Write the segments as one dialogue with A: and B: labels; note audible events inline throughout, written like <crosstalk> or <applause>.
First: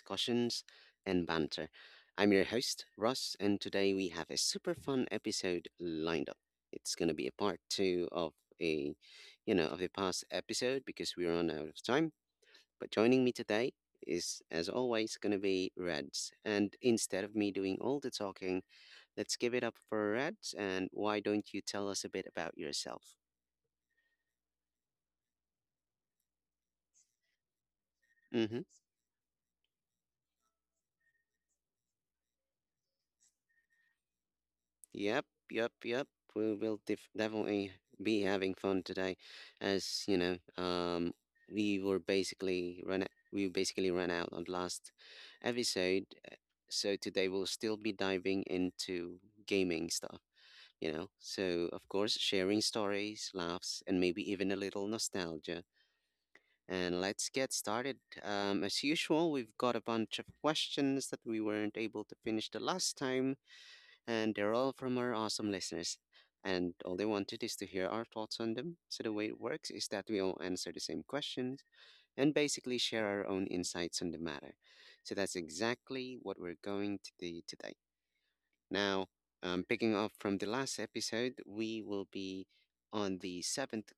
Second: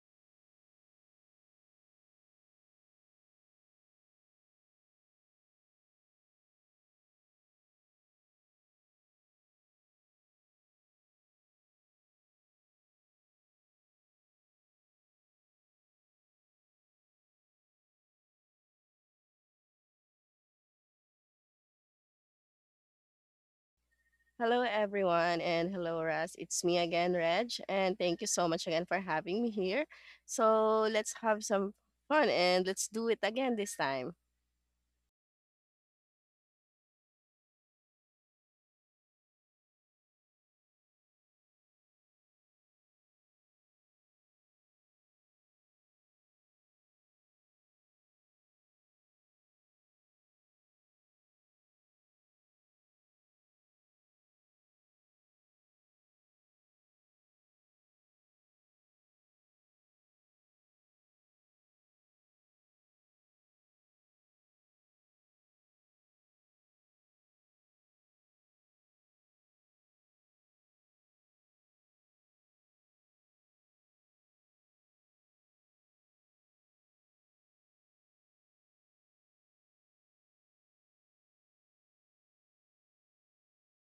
A: discussions and banter. I'm your host, Russ, and today we have a super fun episode lined up. It's going to be a part two of a, of the past episode because we run out of time. But joining me today is, as always, going to be Reds. And instead of me doing all the talking, let's give it up for Reds. And why don't you tell us a bit about yourself?
B: Hello, everyone, and hello, Raz. It's me again, Reg, and thank you so
A: Mm-hmm.
B: much again for having me here. So let's have some fun and let's do it again this time.
A: Yep, yep, yep. We will definitely be having fun today, as you know. We were basically run. We basically ran out on last episode, so today we'll still be diving into gaming stuff. You know, so of course, sharing stories, laughs, and maybe even a little nostalgia. And let's get started. As usual, we've got a bunch of questions that we weren't able to finish the last time and they're all from our awesome listeners. And all they wanted is to hear our thoughts on them. So the way it works is that we all answer the same questions and basically share our own insights on the matter. So that's exactly what we're going to do today. Now, picking up from the last episode, we will be on the seventh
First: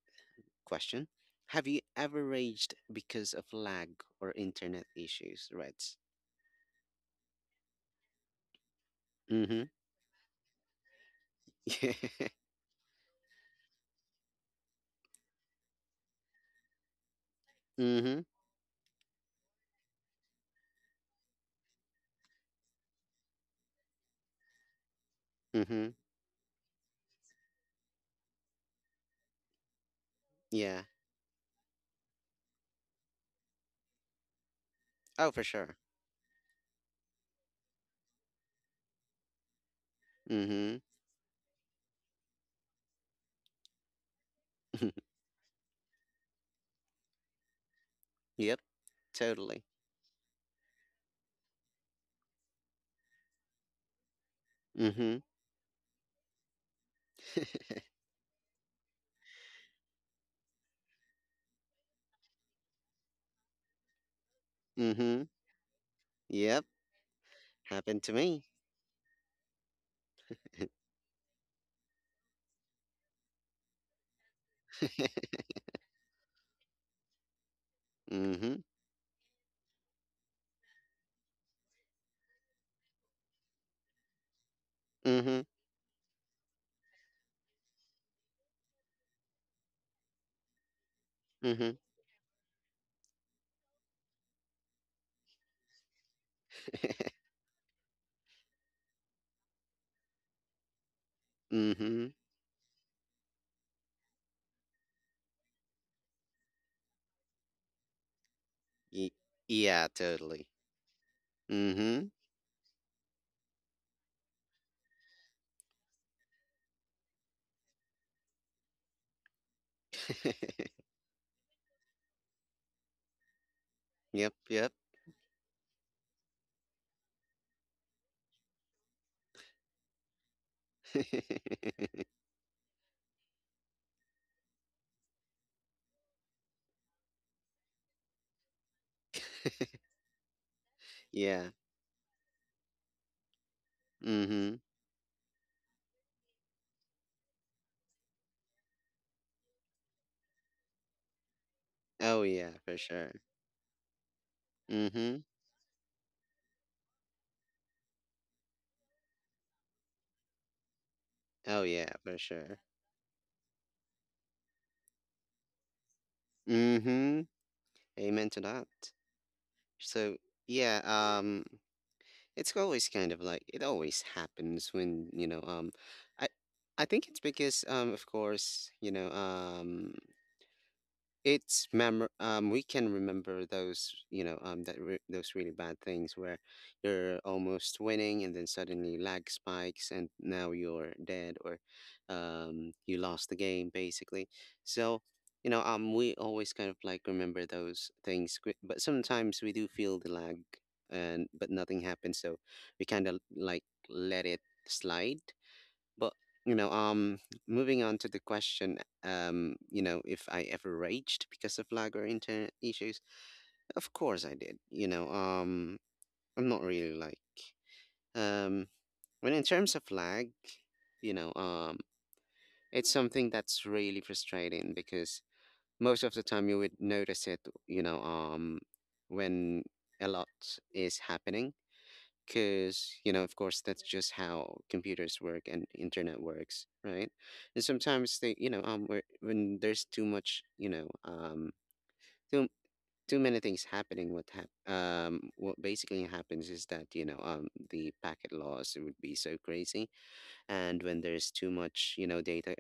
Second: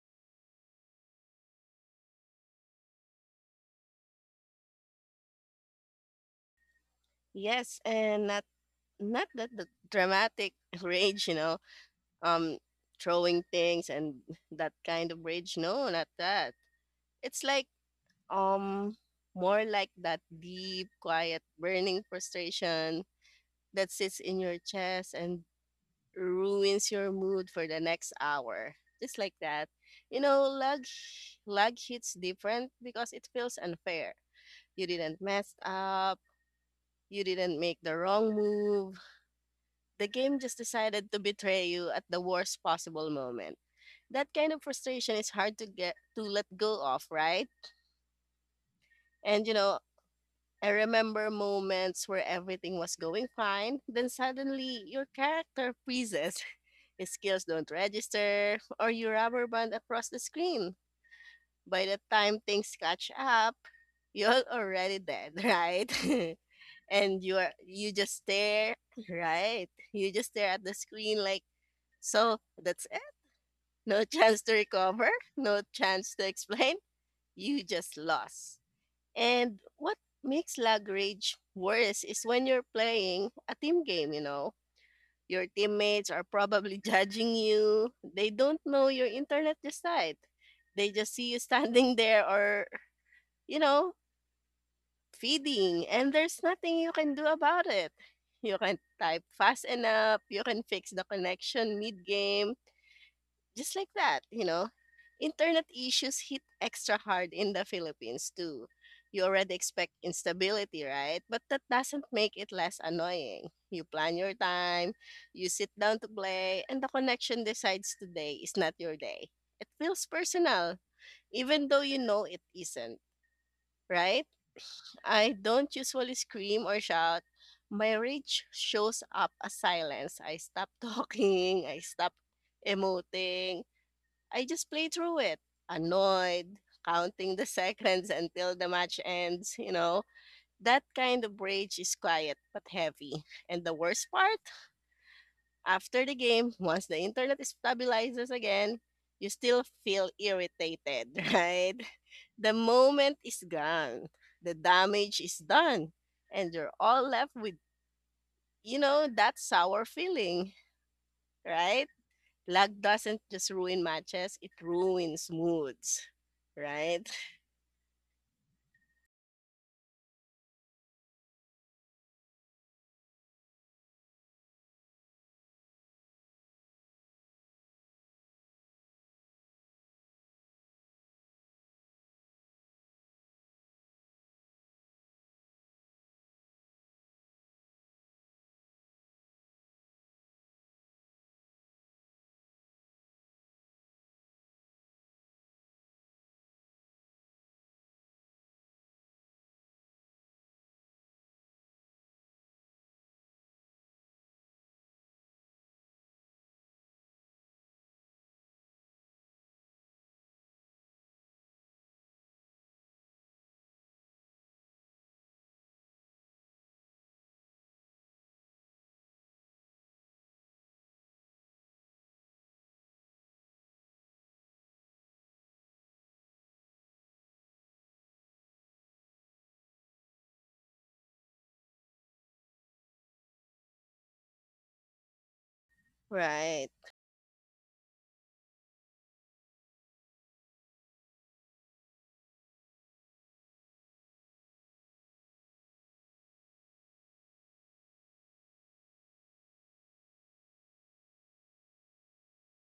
A: question. Have you ever raged because of lag or internet issues, Reds?
B: Yes, and not that
A: Mm-hmm.
B: the dramatic <laughs> rage, you know,
A: <laughs> Yeah.
B: um, throwing things and that kind of rage. No, not that. It's like
A: Mm-hmm.
B: um more like that deep, quiet, burning frustration that sits in your chest and
A: Mm-hmm.
B: ruins your mood for the next hour. Just like that. You know, lag
A: Yeah.
B: lag hits different because it feels unfair. You didn't
A: Oh, for
B: mess
A: sure.
B: up, you didn't make the wrong move. The game just
A: Mm-hmm.
B: decided to betray you at the worst possible moment. That kind of
A: <laughs>
B: frustration is hard to get to let go of, right?
A: Yep,
B: And you
A: totally.
B: know, I remember moments where everything was going fine, then suddenly your
A: Mm-hmm.
B: character freezes. <laughs> His skills don't register, or you rubber band across the screen. By the time things catch up, <laughs> you're already
A: Mm-hmm.
B: dead, right?
A: Yep.
B: <laughs> And you
A: Happened to
B: just
A: me.
B: stare, <laughs> right? You just stare at the screen like, so that's it. No <laughs> chance to recover,
A: <laughs>
B: no chance to explain. You just lost.
A: Mm-hmm.
B: And what makes lag rage worse is when you're playing a team game, you know.
A: Mm-hmm.
B: Your teammates are probably <laughs> judging you. They don't know your internet just. They just see you <laughs>
A: Mm-hmm.
B: standing there or, you know, feeding, and there's nothing you can do about it. You can type fast enough, you can fix the
A: <laughs>
B: connection mid
A: Mm-hmm.
B: game, just like that, you know. Internet issues hit extra hard in the Philippines too.
A: Y-
B: You already
A: yeah,
B: expect
A: totally.
B: instability, right? But that doesn't
A: Mm-hmm.
B: make it less annoying. You plan your time, you sit down to play, and the connection decides today is not your day. It feels
A: <laughs>
B: personal, even though you know it isn't, right?
A: Yep, yep.
B: I don't usually scream or shout. My rage shows up as silence. I stop <laughs> talking, I stop emoting, I just play through it, annoyed, counting the <laughs> seconds until the match ends, you
A: <laughs>
B: know. That kind of
A: Yeah.
B: rage is quiet but heavy. And the worst part,
A: Mm-hmm.
B: after the game, <laughs> once the internet stabilizes again, you still feel irritated, <laughs> right?
A: Oh
B: The
A: yeah, for sure.
B: moment is gone, the damage
A: Mm-hmm.
B: is done, and you're all left with, you know, that sour feeling,
A: Oh
B: right?
A: yeah, for sure.
B: Lag doesn't just ruin matches, it ruins moods, right?
A: Mm-hmm. Amen to that. So yeah, it's always kind of like it always happens when, you know, i I think it's because, of course, you know, it's mem we can remember those, you know, that re those really bad things where you're almost winning and then suddenly lag spikes and now you're dead, or you lost the game basically. So you know, we always kind of like remember those things, but sometimes we do feel the lag and but nothing happens, so we kind of like let it slide. But you know, moving on to the question, you know, if I ever raged because of lag or internet issues, of course I did. You know, I'm not really like, um, when in terms of lag, you know, it's something that's really frustrating because most of the time you would notice it, you know, when a lot is happening, because you know of course that's just how computers work and internet works,
B: Right,
A: right? And sometimes they, you know, when there's too much, you know, too too many things happening, what basically happens is that, you know, the packet loss would be so crazy. And when there's too much, you know, data,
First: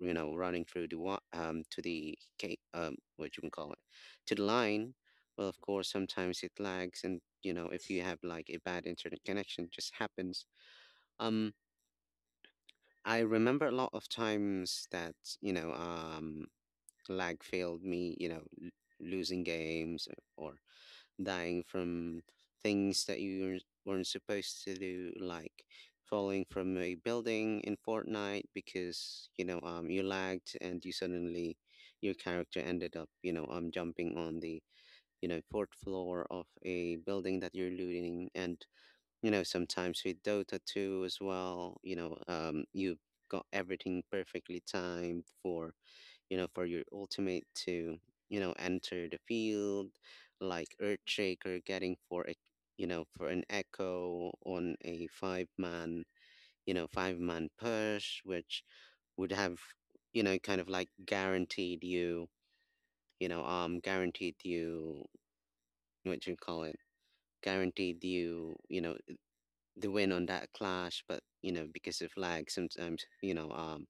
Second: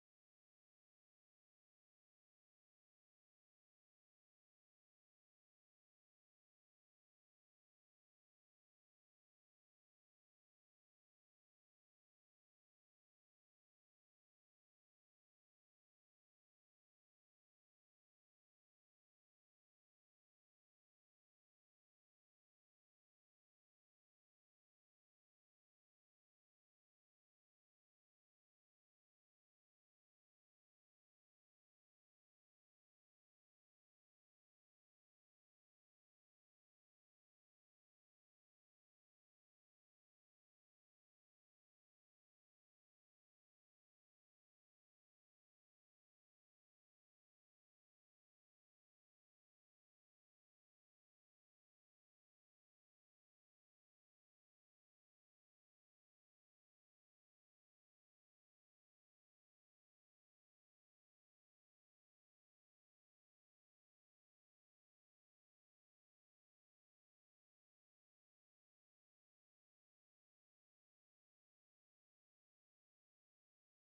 A: you know, running through the, to the, what you can call it, to the line. Well, of course sometimes it lags, and you know if you have like a bad internet connection, it just happens. um I remember a lot of times that, you know, lag failed me, you know, losing games or dying from things that you weren't supposed to do, like falling from a building in Fortnite because you know you lagged and you suddenly, your character ended up, you know, jumping on the, you know, fourth floor of a building that you're looting. And you know, sometimes with Dota 2 as well, you know, you got everything perfectly timed for, you know, for your ultimate to, you know, enter the field, like Earthshaker getting for a, you know, for an echo on a five man, you know, five-man push, which would have, you know, kind of like guaranteed you, you know, what do you call it? Guaranteed you, you know, the win on that clash. But you know, because of lag, sometimes, you know,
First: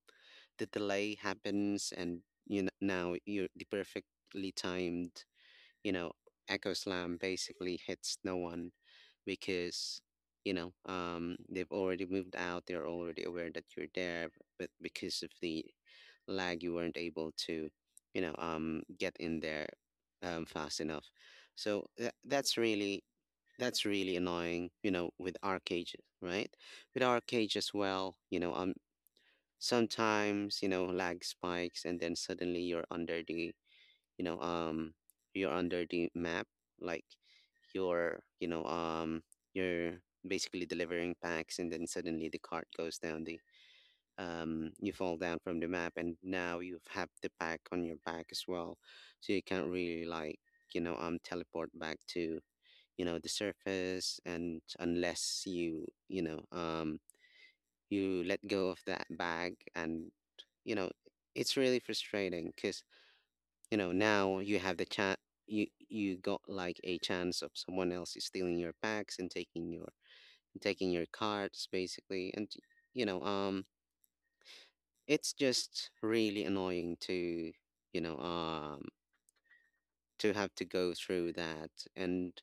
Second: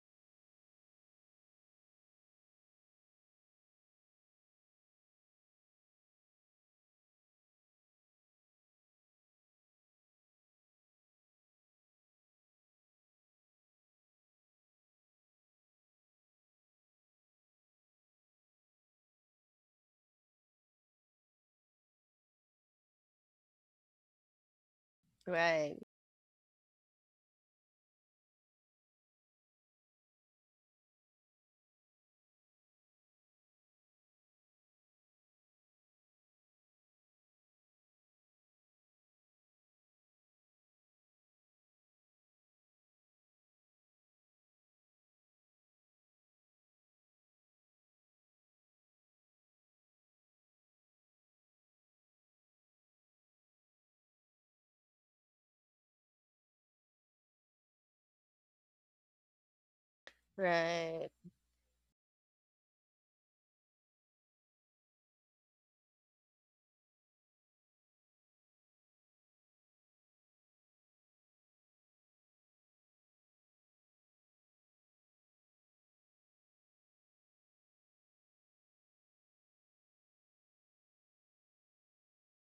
A: the delay happens and you know now you the perfectly timed, you know, echo slam basically hits no one, because you know they've already moved out, they're already aware that you're there. But because of the lag, you weren't able to, you know, get in there fast enough. So that's really, that's really annoying, you know, with our
B: right,
A: cages, right? With our cage as well, you know, sometimes, you know, lag spikes and then suddenly you're under the, you know, you're under the map. Like you're, you know, you're basically delivering packs and then suddenly the cart goes down the, you fall down from the map and now you have the pack on your back as well, so you can't really like, you know, teleport back to, you know, the surface, and unless you, you know, you let go of that bag. And you know
B: right,
A: it's really frustrating because, you know, now you have the chat, you got like a chance of someone else is stealing your packs and taking your, taking your cards basically. And you know, it's just really annoying to, you know, to have to go through that. And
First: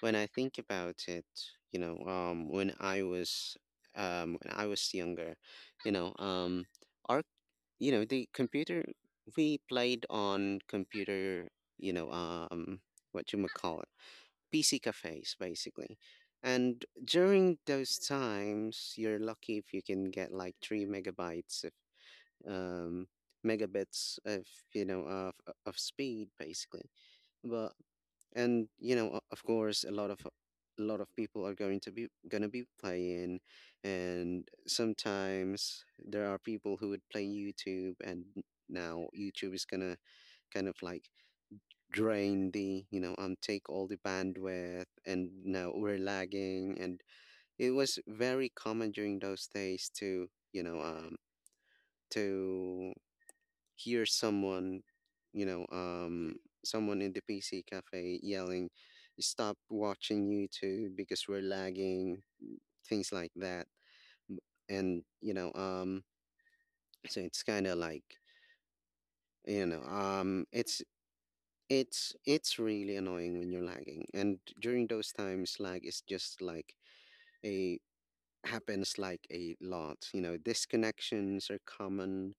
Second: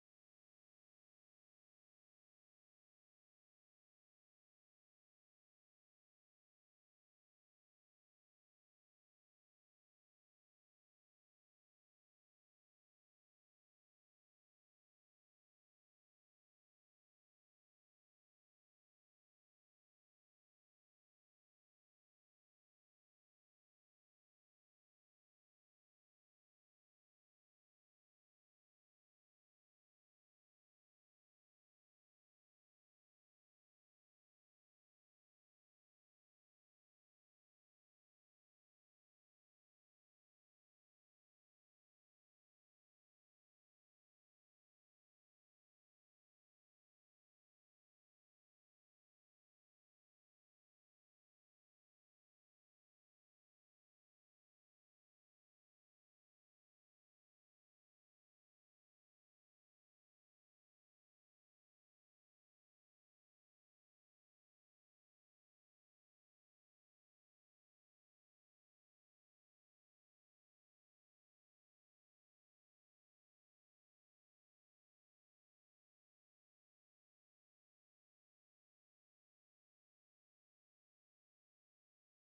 A: when I think about it, you know, when I was younger, you know, our, you know, the computer, we played on computer, you know, what you might call it, PC cafes basically. And during those times you're lucky if you can get like 3 megabytes of, um megabits of, you know, of speed basically. But, and you know, of course a lot of, a lot of people are going to be, going to be playing, and sometimes there are people who would play YouTube, and now YouTube is going to kind of like drain the, you know, take all the bandwidth, and now we're lagging. And it was very common during those days to, you know, to hear someone, you know, someone in the PC cafe yelling, "Stop watching YouTube because we're lagging," things like that. M- And you know, so it's kind of like, you know, it's really annoying when you're lagging. And during those times, lag is just like a happens like a lot. You know, disconnections are common.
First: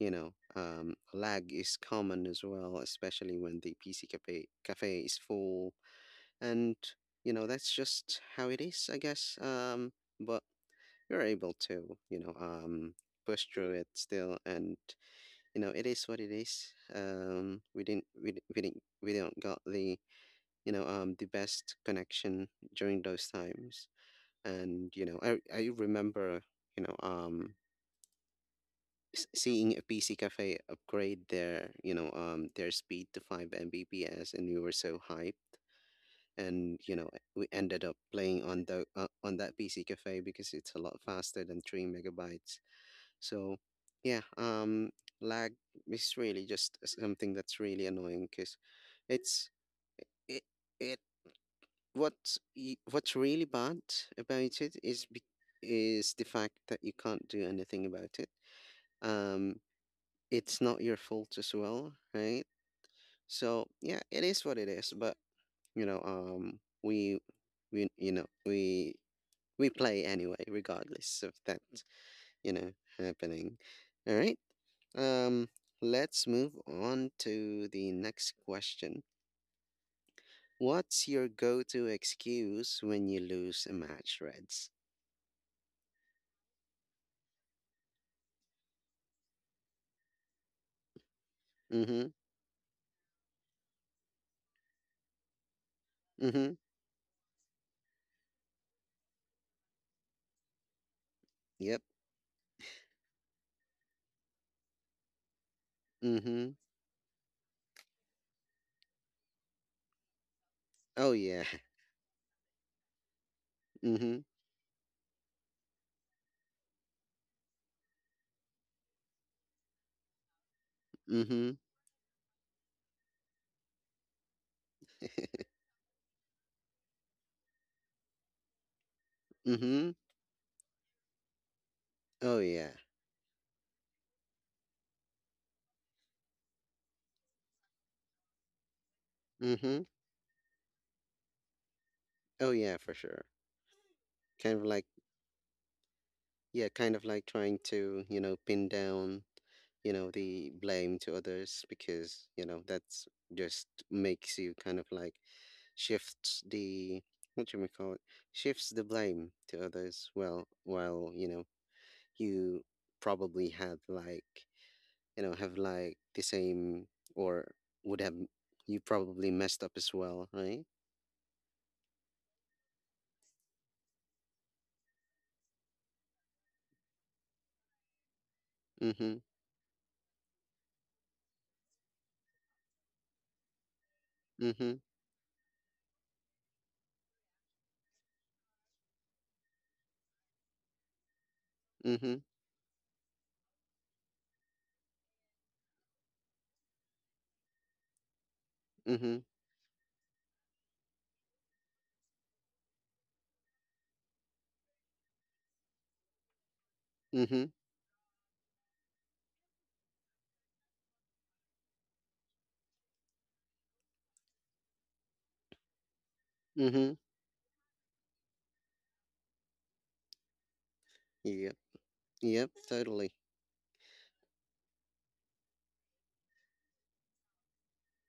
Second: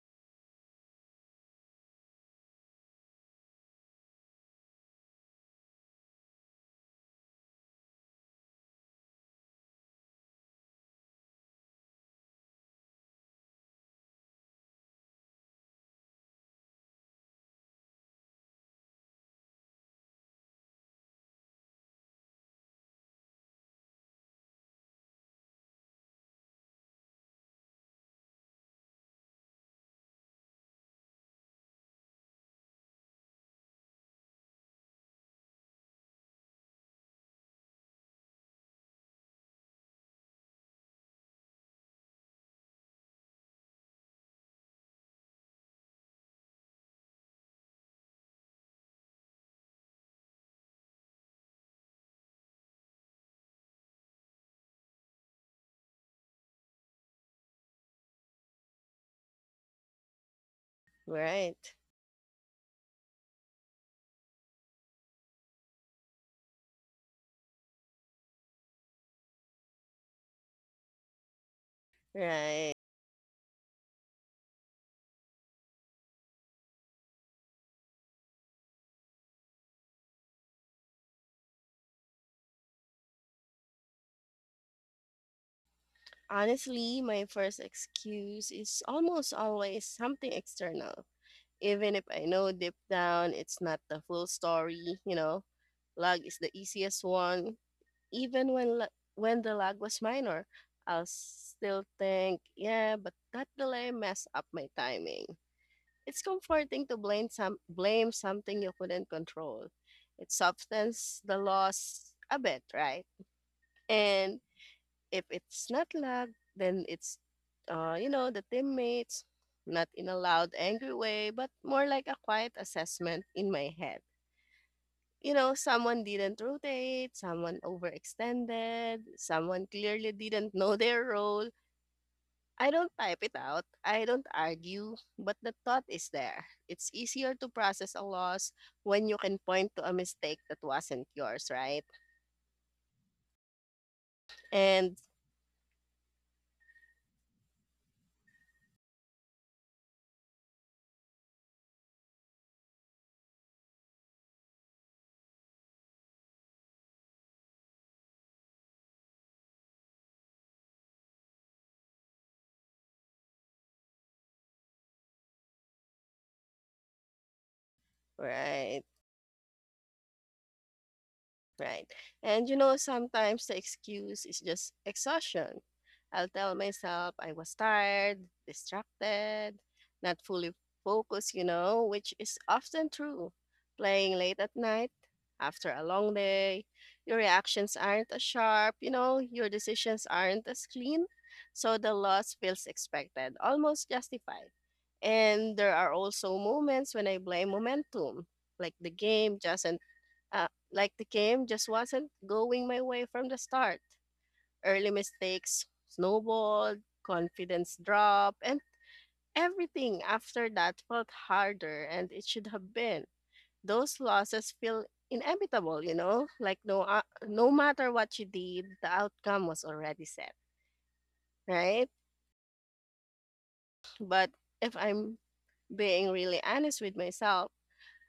A: You know, lag is common as well, especially when the PC cafe is full, and you know that's just how it is, I guess. But you're able to, you know, push through it still, and you know it is what it is. We didn't, we, di- we didn't, We don't got the, you know, the best connection during those times. And you know, I remember, you know, seeing a PC cafe upgrade their, you know, their speed to 5 Mbps, and we were so hyped. And you know, we ended up playing on the on that PC cafe because it's a lot faster than 3 megabytes. So, yeah, lag is really just something that's really annoying because it's it it, what's really bad about it is the fact that you can't do anything about it. Um, it's not your fault as
B: right,
A: well, right? So yeah, it is what it is. But you know, we you know we we play anyway, regardless of that, you know,
B: right.
A: happening. All right. Um, let's move on to the next question. What's your go-to excuse when you lose a match, Reds?
B: Honestly, my first excuse is almost always something external, even if
A: Mm-hmm.
B: I know deep down it's not the full story, you know. Lag is the
A: Mm-hmm.
B: easiest one. Even when the lag was minor, I'll
A: Yep.
B: still think, yeah, but that delay messed up my timing. It's
A: Mm-hmm.
B: comforting to blame something you couldn't control. It
A: Oh
B: softens the
A: yeah. <laughs>
B: loss a bit, right?
A: Mm-hmm.
B: And if it's not luck, then it's you know, the teammates, not in a loud, angry way,
A: Mm-hmm.
B: but more like a quiet assessment in my head. You know, someone didn't rotate, someone overextended,
A: <laughs>
B: someone
A: Mm-hmm.
B: clearly didn't know their role.
A: Oh yeah.
B: I don't type it out. I don't argue, but the thought is there. It's easier to process a loss when you can point
A: Mm-hmm.
B: to a mistake that wasn't yours, right?
A: Oh yeah, for sure. Kind of like,
B: And
A: yeah, kind of like trying to, you know, pin down, you know, the blame to others, because you know that's just makes you kind of like shifts the, what do you call it, shifts the blame to others, well while you know you probably had like, you know, have like the same, or would have, you
B: right.
A: probably messed up as well, right?
B: Right. And you know, sometimes the excuse is just exhaustion. I'll tell myself I was tired,
A: Mm-hmm.
B: distracted, not fully focused, you know, which is often true. Playing late at
A: Mm-hmm.
B: night, after a long day, your reactions aren't as sharp, you know, your decisions aren't as clean. So the
A: Mm-hmm.
B: loss feels expected, almost justified. And there are also moments when I blame momentum, like the
A: Mm-hmm.
B: game just like the game just wasn't going my way from the start. Early mistakes snowballed,
A: Mm-hmm.
B: confidence dropped, and everything after that felt harder and it should have been. Those losses feel inevitable, you know? Like
A: Mm-hmm.
B: no matter what you did, the outcome was already set,
A: Yeah.
B: right?
A: Yep, totally.
B: But if I'm being really honest with myself,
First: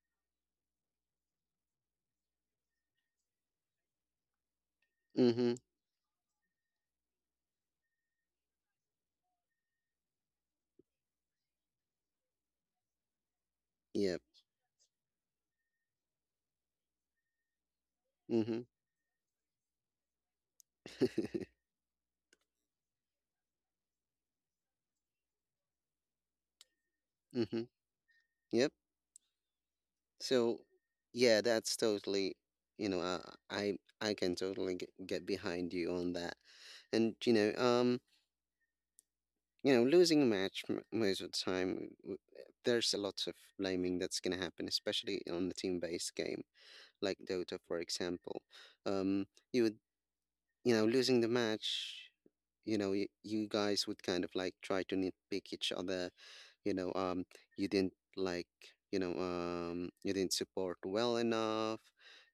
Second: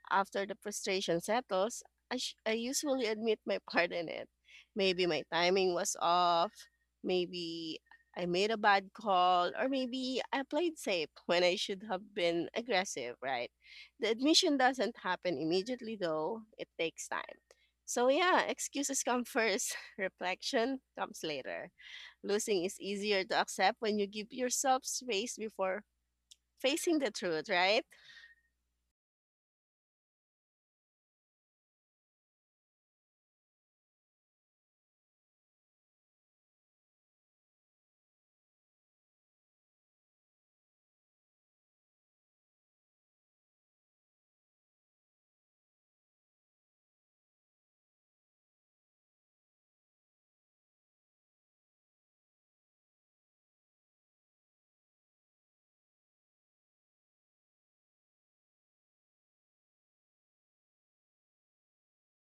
B: after the frustration settles, I usually admit my part in it. Maybe my
A: Mm-hmm.
B: timing was off, maybe I made a bad call, or maybe I played safe when I should have been aggressive, right? The
A: Yep.
B: admission doesn't happen immediately, though, it takes time. So, yeah,
A: Mhm.
B: excuses come first, <laughs> reflection comes
A: <laughs>
B: later. Losing is easier to accept when you give yourself space before facing the truth,
A: Mhm.
B: right?
A: Yep. So, yeah, that's totally, you know, I can totally get behind you on that. And you know, losing a match most of the time, there's a lot of blaming that's gonna happen, especially on the team-based game like Dota, for example. Um, you would, you know, losing the match, you know, you guys would kind of like try to nitpick each other. You know, you didn't like, you know, you didn't support well enough.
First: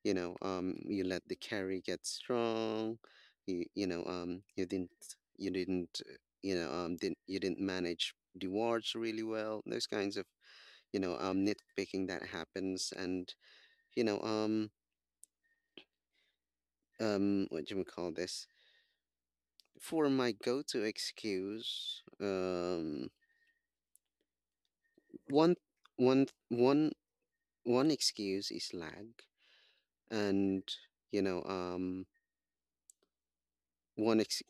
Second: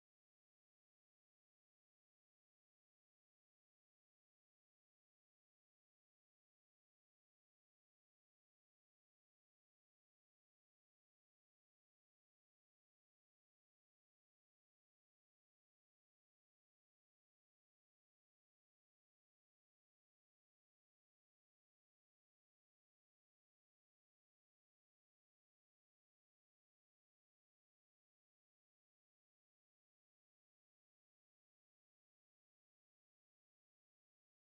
A: You know, you let the carry get strong. You, you know, um, you didn't, you didn't, uh, you didn't manage the wards really well. Those kinds of, nitpicking that happens. And you know, um, what do we call this? For my go-to excuse, one one one one excuse is lag. And you know, um, one ex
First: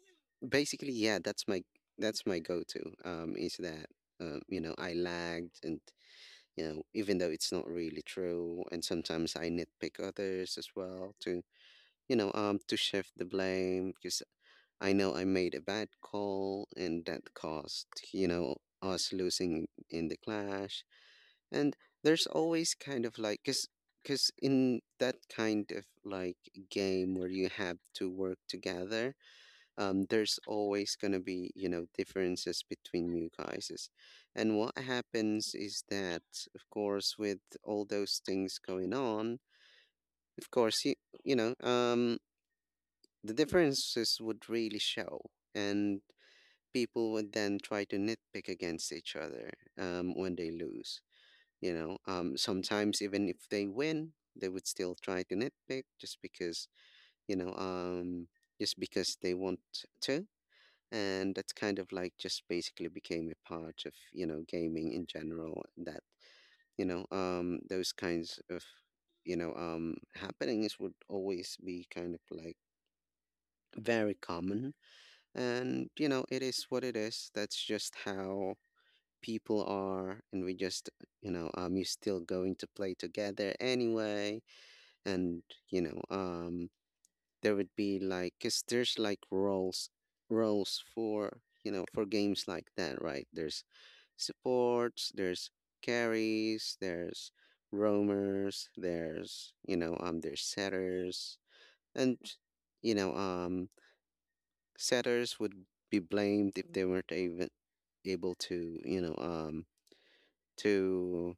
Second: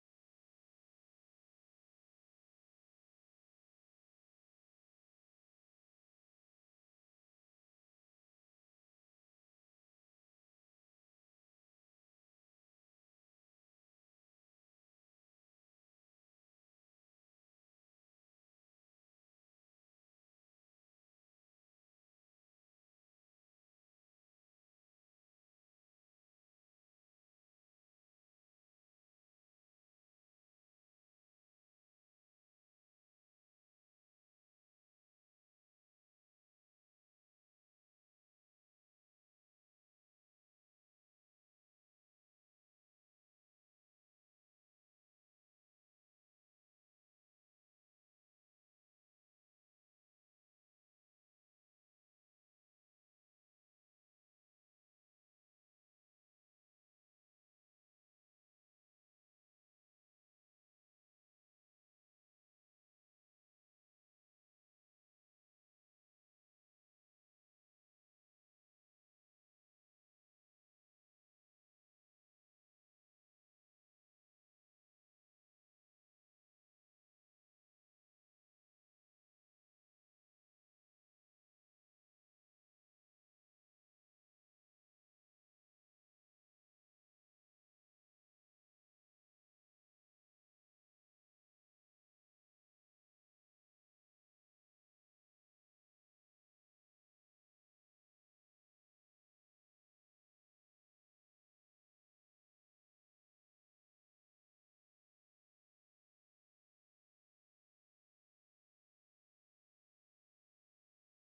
A: basically, yeah, that's my go-to. Is that, I lagged, and even though it's not really true. And sometimes I nitpick others as well to, to shift the blame, because I know I made a bad call, and that cost us losing in the clash. And there's always kind of like, cause, in that kind of like game where you have to work together. There's always gonna be, differences between you guys. And what happens is that, of course, with all those things going on, of course, you know, um, the differences would really show. And people would then try to nitpick against each other when they lose. Sometimes even if they win, they would still try to nitpick just because, you know, um, just because they want to. And that's kind of like just basically became a part of gaming in general. That, those kinds of happenings would always be kind of like very common. And it is what it is. That's just how people are, and we just, you're still going to play together anyway. And you know um there would be like, because there's like roles, for, for games like that, right? There's supports, there's carries, there's roamers, there's, setters. And you know um setters would be blamed if they weren't even able to, to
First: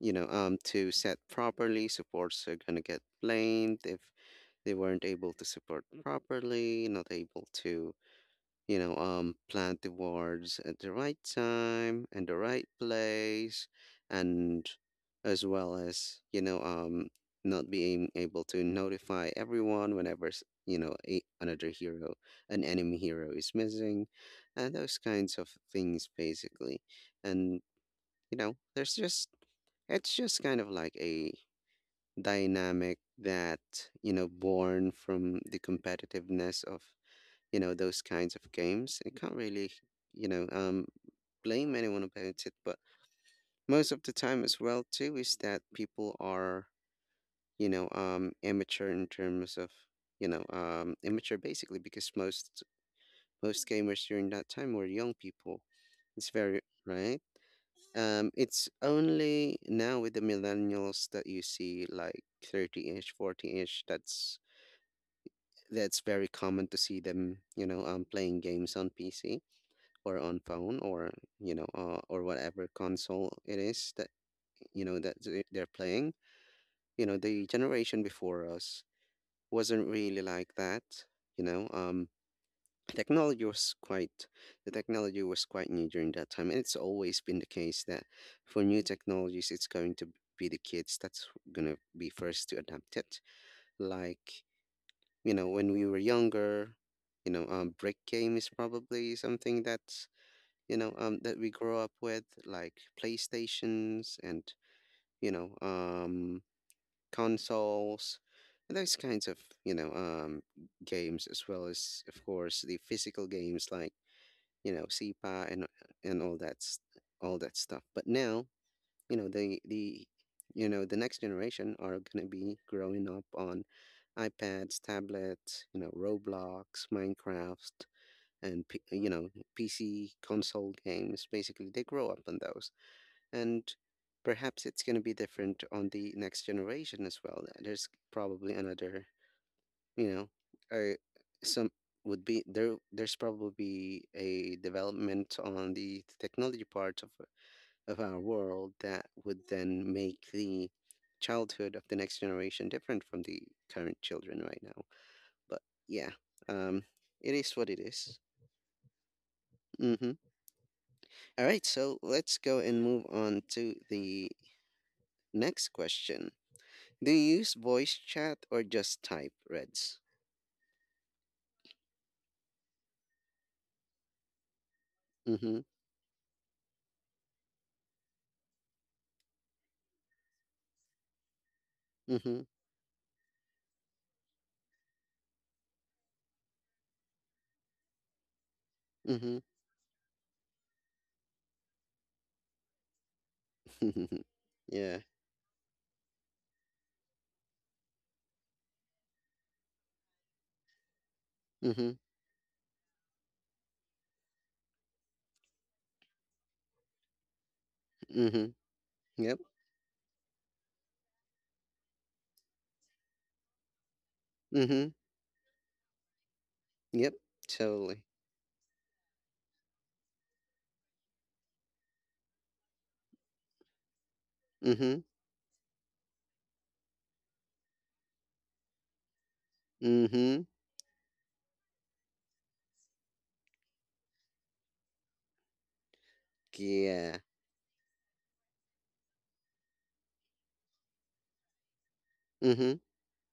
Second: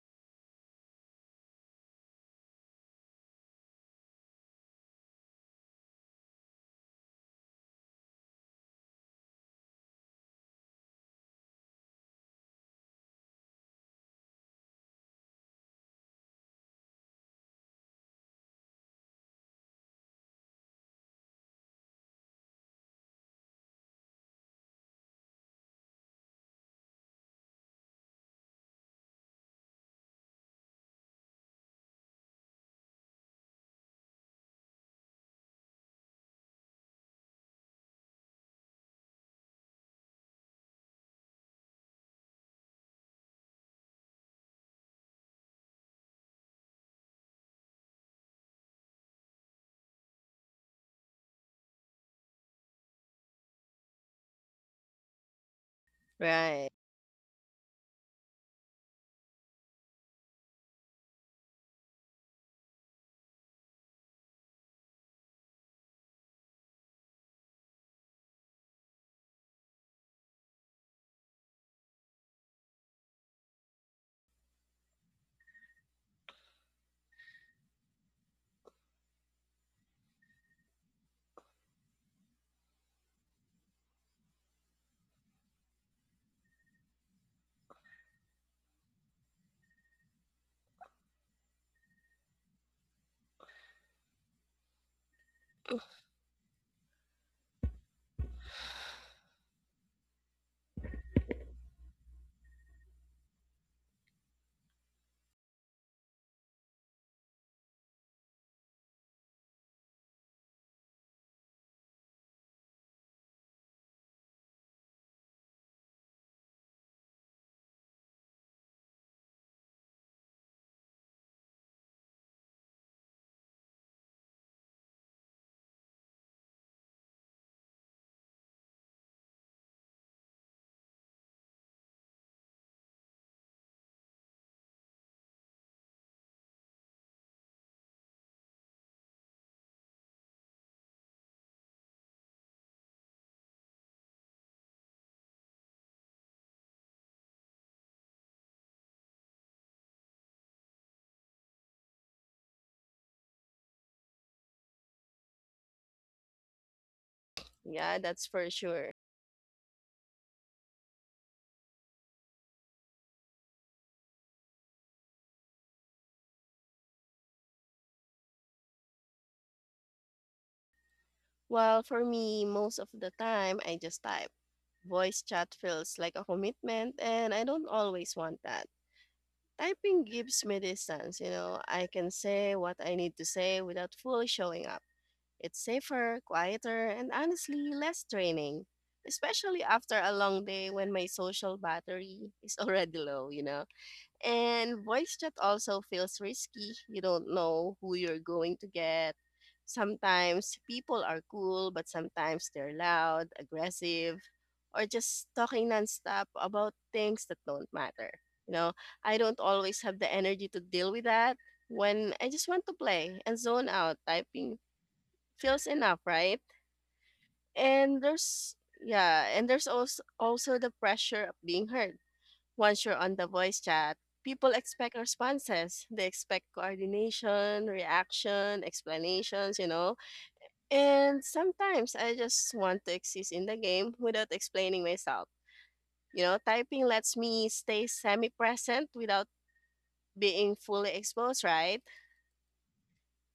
A: to set properly. Supports are gonna get blamed if they weren't able to support properly, not able to, plant the wards at the right time and the right place, and as well as, not being able to notify everyone whenever another hero, an enemy hero is missing, and those kinds of things basically. And there's just it's just kind of like a dynamic that, born from the competitiveness of, those kinds of games. I can't really, you know, um, blame anyone about it. But most of the time as well too is that people are, immature in terms of, immature basically, because most gamers during that time were young people. It's very.
B: Right.
A: Right. It's only now with the millennials that you see like 30-ish, 40-ish. That's very common to see them, playing games on PC or on phone, or, or whatever console it is that that they're playing. The generation before us wasn't really like that. You know, technology was quite the technology was quite new during that time, and it's always been the case that for new technologies it's going to be the kids that's going to be first to adapt it. Like, when we were younger, brick game is probably something that's, that we grow up with, like Playstations and, you know um consoles, and those kinds of, you know um games, as well as of course the physical games like, SEPA, and all that stuff. But now, the the next generation are gonna be growing up on iPads, tablets, Roblox, Minecraft, and PC console games. Basically, they grow up on those, and perhaps it's going to be different on the next generation as well. There's probably another, you know or some would be there, there's probably a development on the technology part of our world that would then make the childhood of the next generation different from the current children right now. But yeah, um it is what it
B: Yeah,
A: is.
B: that's for sure.
A: Mm-hmm. All right, so let's go and move on to the next question. Do you use voice chat or just type, Reds?
B: Well, for me, most of the time, I just type. Voice chat
A: Mm-hmm.
B: feels like a commitment, and I don't always want that. Typing gives me distance, you know, I can
A: Mm-hmm.
B: say what I need to say without fully showing up. It's safer, quieter, and honestly, less draining,
A: Mm-hmm.
B: especially after a long day when my social battery is <laughs> already low, you know.
A: <laughs>
B: And
A: Yeah.
B: voice chat also feels risky. You don't know who you're going to get. Sometimes people are cool, but
A: Mm-hmm.
B: sometimes they're loud, aggressive, or just talking nonstop about things that don't matter. You
A: Mhm.
B: know, I don't
A: Yep.
B: always have the energy to deal with that when I just want to play and zone out. Typing
A: Mhm.
B: feels enough, right?
A: Yep.
B: And
A: Totally.
B: there's yeah, and there's also the pressure of being heard once you're on the voice chat, people expect
A: Mhm.
B: responses. They expect coordination, reaction, explanations, you know.
A: Mhm.
B: And sometimes I just want to exist in the game without explaining myself. You know, typing lets
A: Yeah.
B: me stay semi present without being fully exposed, right?
A: Mhm.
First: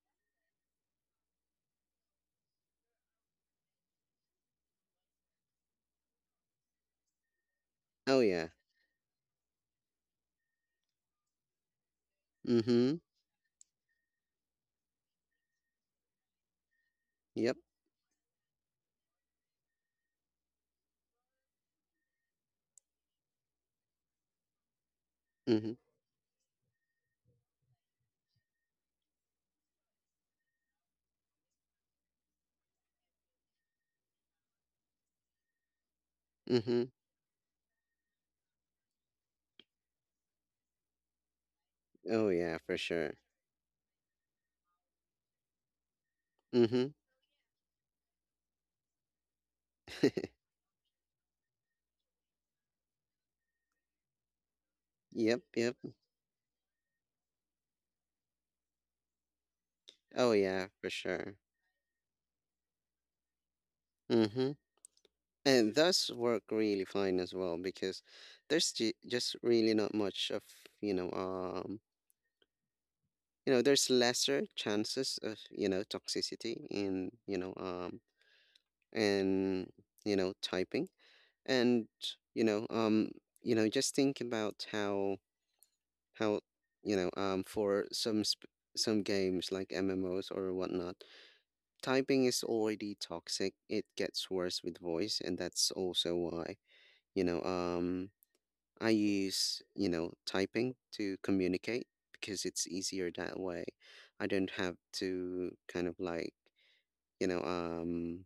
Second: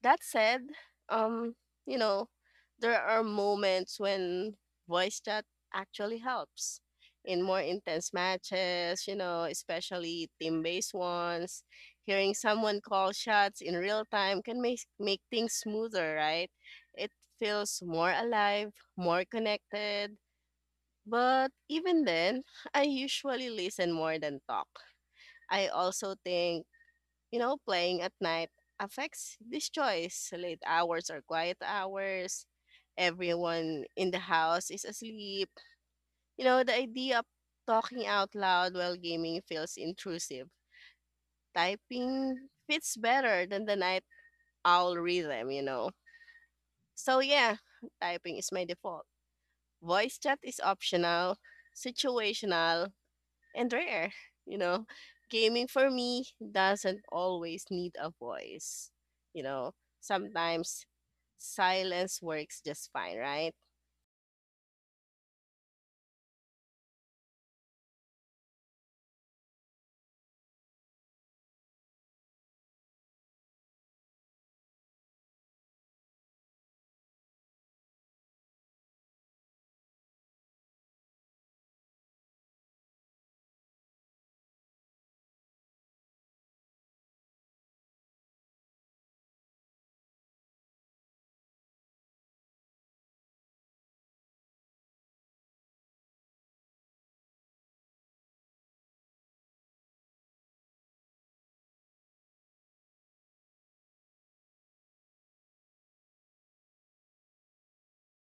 B: That said, um, you know, there are moments when voice chat actually helps in more intense
A: Oh yeah.
B: matches, you know, especially team based ones. Hearing someone
A: Mhm.
B: call shots in real time can make things smoother, right? It
A: Yep.
B: feels more alive, more connected. But even then, I usually listen more than talk. I
A: Mhm.
B: also think you know, playing at night affects this choice. Late hours or quiet hours, everyone in the house is asleep. You know, the
A: Mhm.
B: idea of talking out loud while gaming feels intrusive.
A: Oh
B: Typing
A: yeah, for
B: fits
A: sure.
B: better than the night owl rhythm, you know.
A: Mhm.
B: So, yeah, typing is my default. Voice chat
A: <laughs>
B: is optional, situational, and rare. You know,
A: Yep.
B: gaming
A: Yep.
B: for me doesn't always need a voice. You know,
A: Oh yeah,
B: sometimes
A: for sure.
B: silence works just fine, right?
A: Mhm. And those work really fine as well, because there's just really not much of, you know um there's lesser chances of, you know toxicity, in you know and typing, and, you know um just think about how how for some some games like MMOs or whatnot, typing is already toxic. It gets worse with voice, and that's also why, you know um I use, typing to communicate, because it's easier that way. I don't have to kind of like you know um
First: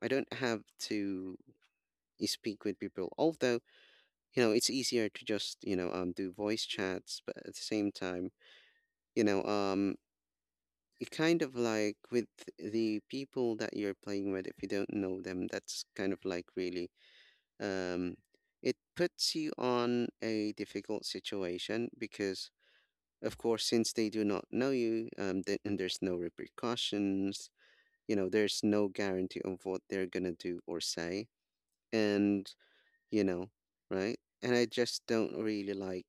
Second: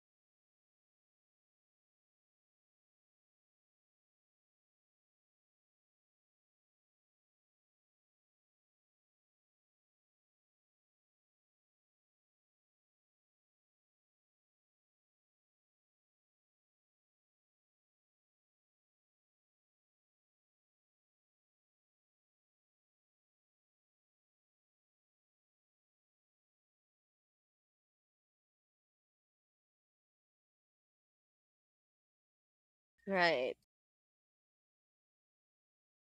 A: I don't have to speak with people. Although, it's easier to just, do voice chats, but at the same time, you know um it kind of like, with the people that you're playing with, if you don't know them, that's kind of like really um it puts you on a difficult situation, because of course, since they do not know you, and there's no repercussions, there's no guarantee of what they're gonna do or say. And, you know
B: Right,
A: right. And I just don't really like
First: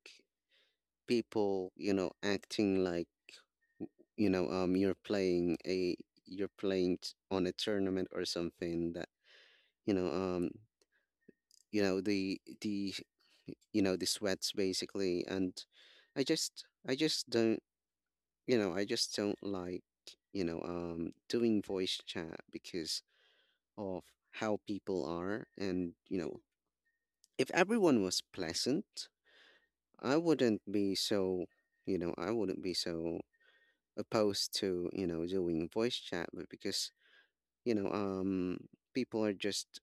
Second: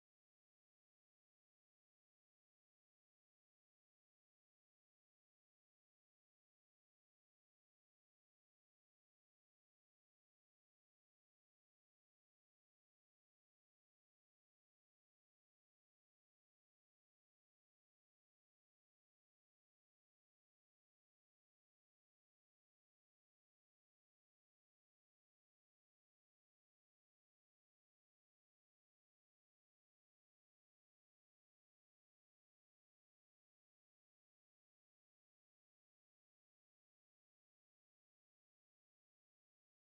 A: people, acting like, you know, um you're playing a you're playing on a tournament or something, that, you know, um the, the sweats basically. And I just don't, like, doing voice chat, because of how people are. And, if everyone was pleasant, I wouldn't be so, you know I wouldn't be so opposed to, doing voice chat. But because, you know um people are just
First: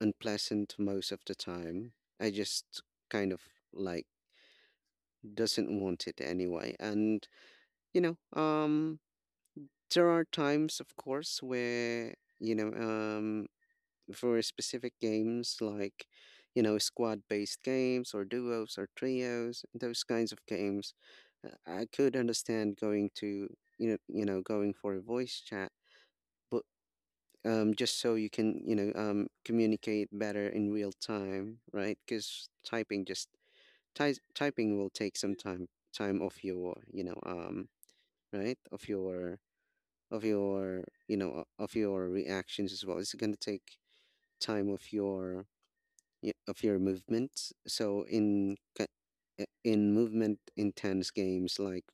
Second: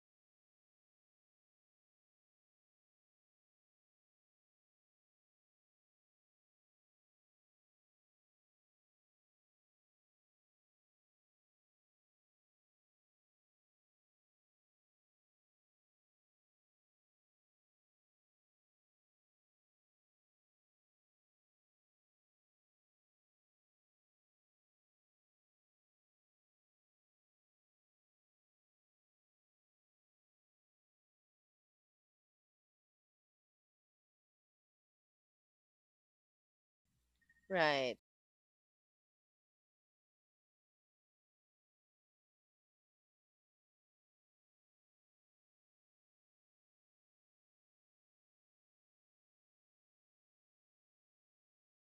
A: unpleasant most of the time, I just kind of like doesn't want it anyway. And, you know um there are times, of course, where, you know um for specific games like, squad based games or duos or trios, those kinds of games, I could understand going to going for a voice chat. But. Just so you can, communicate better in real time, right? Because typing just typing will take some time of your,
B: right.
A: right, of your of your reactions as well. It's gonna take time of your of your movements. So in movement intense games like,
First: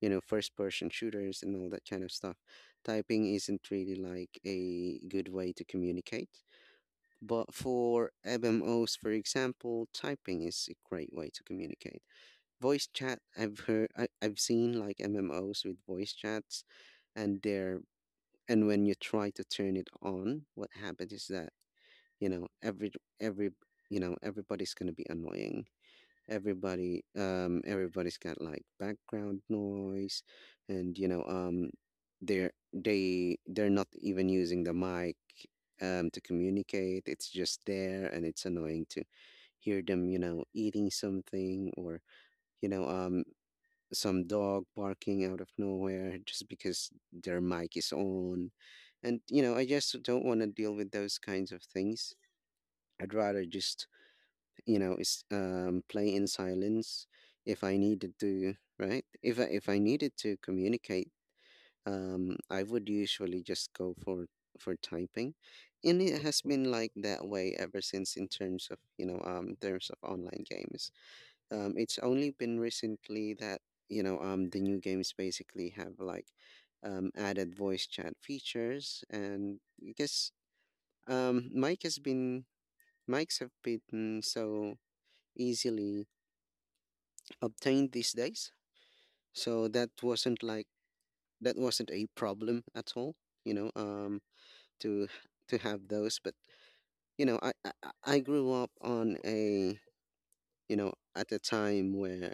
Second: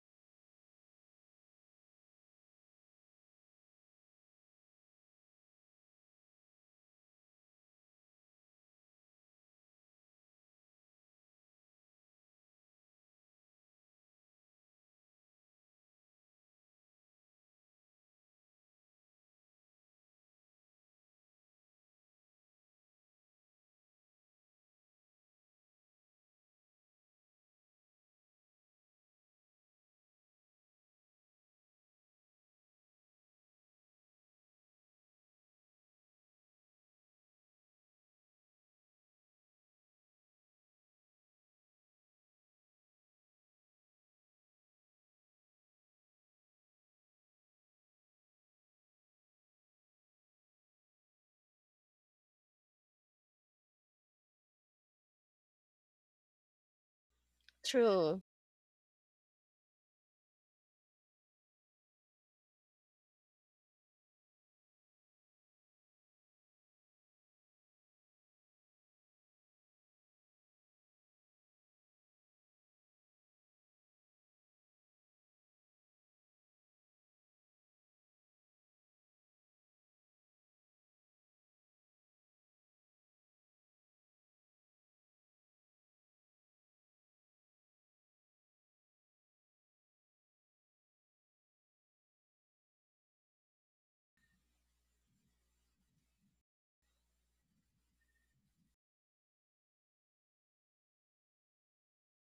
A: first person shooters and all that kind of stuff, typing isn't really like a good way to communicate. But for MMOs, for example, typing is a great way to communicate. Voice chat, I've heard, I've seen like MMOs with voice chats, and they're and when you try to turn it on, what happens is that, you know every every, everybody's gonna be annoying. Everybody's got like background noise, and, they're not even using the mic to communicate, it's just there, and it's annoying to hear them, eating something, or, you know um some dog barking out of nowhere, just because their mic is on. And, I just don't want to deal with those kinds of things. I'd rather just, is play in silence if I needed
B: True.
A: to, right? If if I needed to communicate, I would usually just go for typing. And it has been like that way ever since, in terms of, online games. It's only been recently that, the new games basically have like, added voice chat features, and because, mike has been mics have been so easily obtained these days. So that wasn't a problem at all, you know, um to have those. But, I grew up on a at a time where,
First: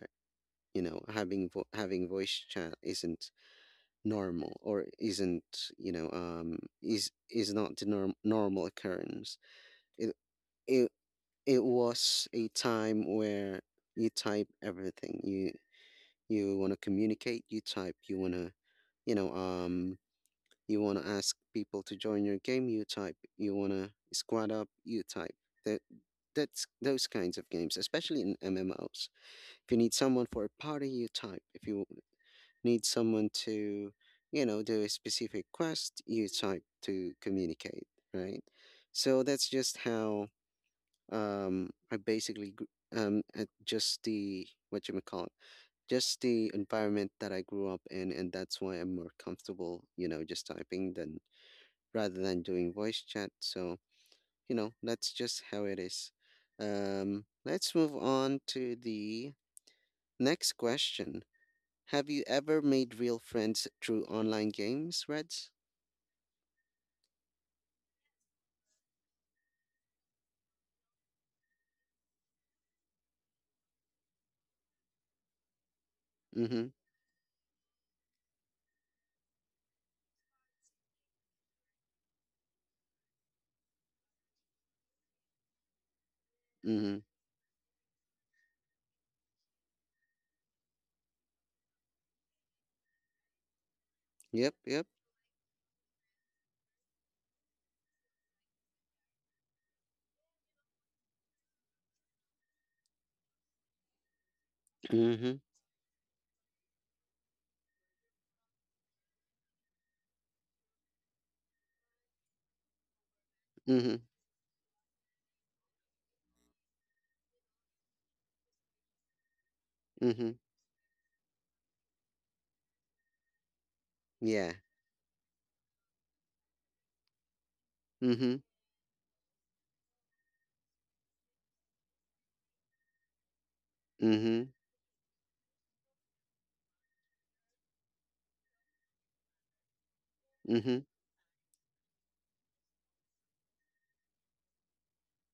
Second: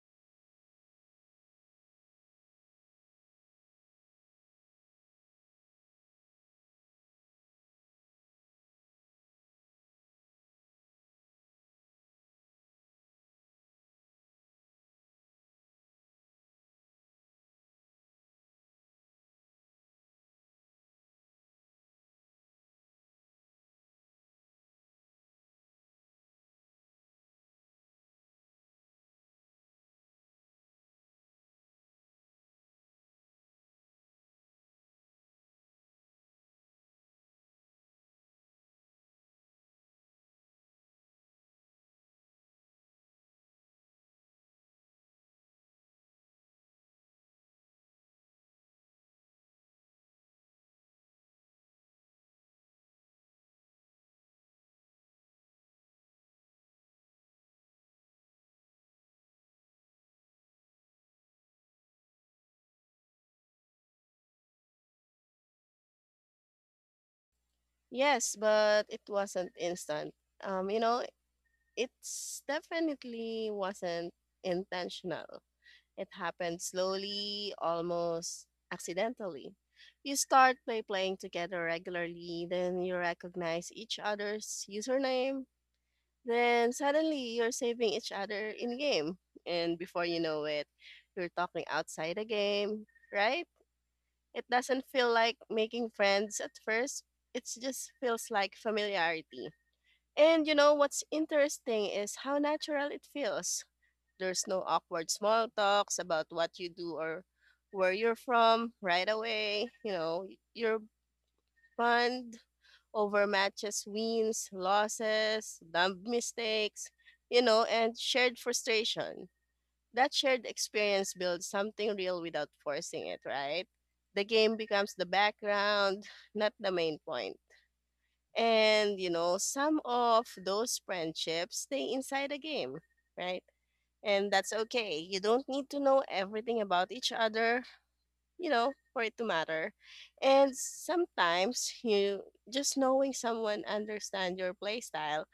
A: having voice chat isn't normal, or isn't, is not the normal occurrence. It it it was a time where you type everything you want to communicate, you type. You want to you know um you want to ask people to join your game, you type. You want to squad up, you type. That that's those kinds of games, especially in MMOs. If you need someone for a party, you type. If you need someone to do a specific quest, you type, to communicate, right? So that's just how, um i basically gr- at just the what you may call it just the environment that I grew up in, and that's why I'm more comfortable, just typing, than rather than doing voice chat. So, that's just how it is. Let's move on to the next question. Have you ever made real friends through online games, Reds?
B: Yes, but it wasn't instant. You know, it's definitely wasn't intentional. It happened
A: Mm-hmm.
B: slowly, almost accidentally. You start by playing together regularly, then you recognize each other's username. Then
A: Mm-hmm.
B: suddenly you're saving each other in game. And before you know it, you're talking outside the game, right? It
A: Yep,
B: doesn't
A: yep.
B: feel like making friends at first. It just feels like familiarity. And you know what's interesting is how natural it feels. There's no awkward
A: Mm-hmm.
B: small talks about what you do or where you're from right away. You know, your bond over matches
A: Mm-hmm.
B: wins, losses, dumb mistakes, you know, and shared frustration. That
A: Mm-hmm.
B: shared experience builds something real without forcing it, right? The
A: Yeah.
B: game becomes the background, <sighs> not the main point.
A: Mm-hmm.
B: And, you know, some of those friendships stay inside the game, right? And
A: Mm-hmm.
B: that's okay. You don't need to know everything about each other, you know, for it to matter. And
A: Mm-hmm.
B: sometimes you just knowing someone understand your playstyle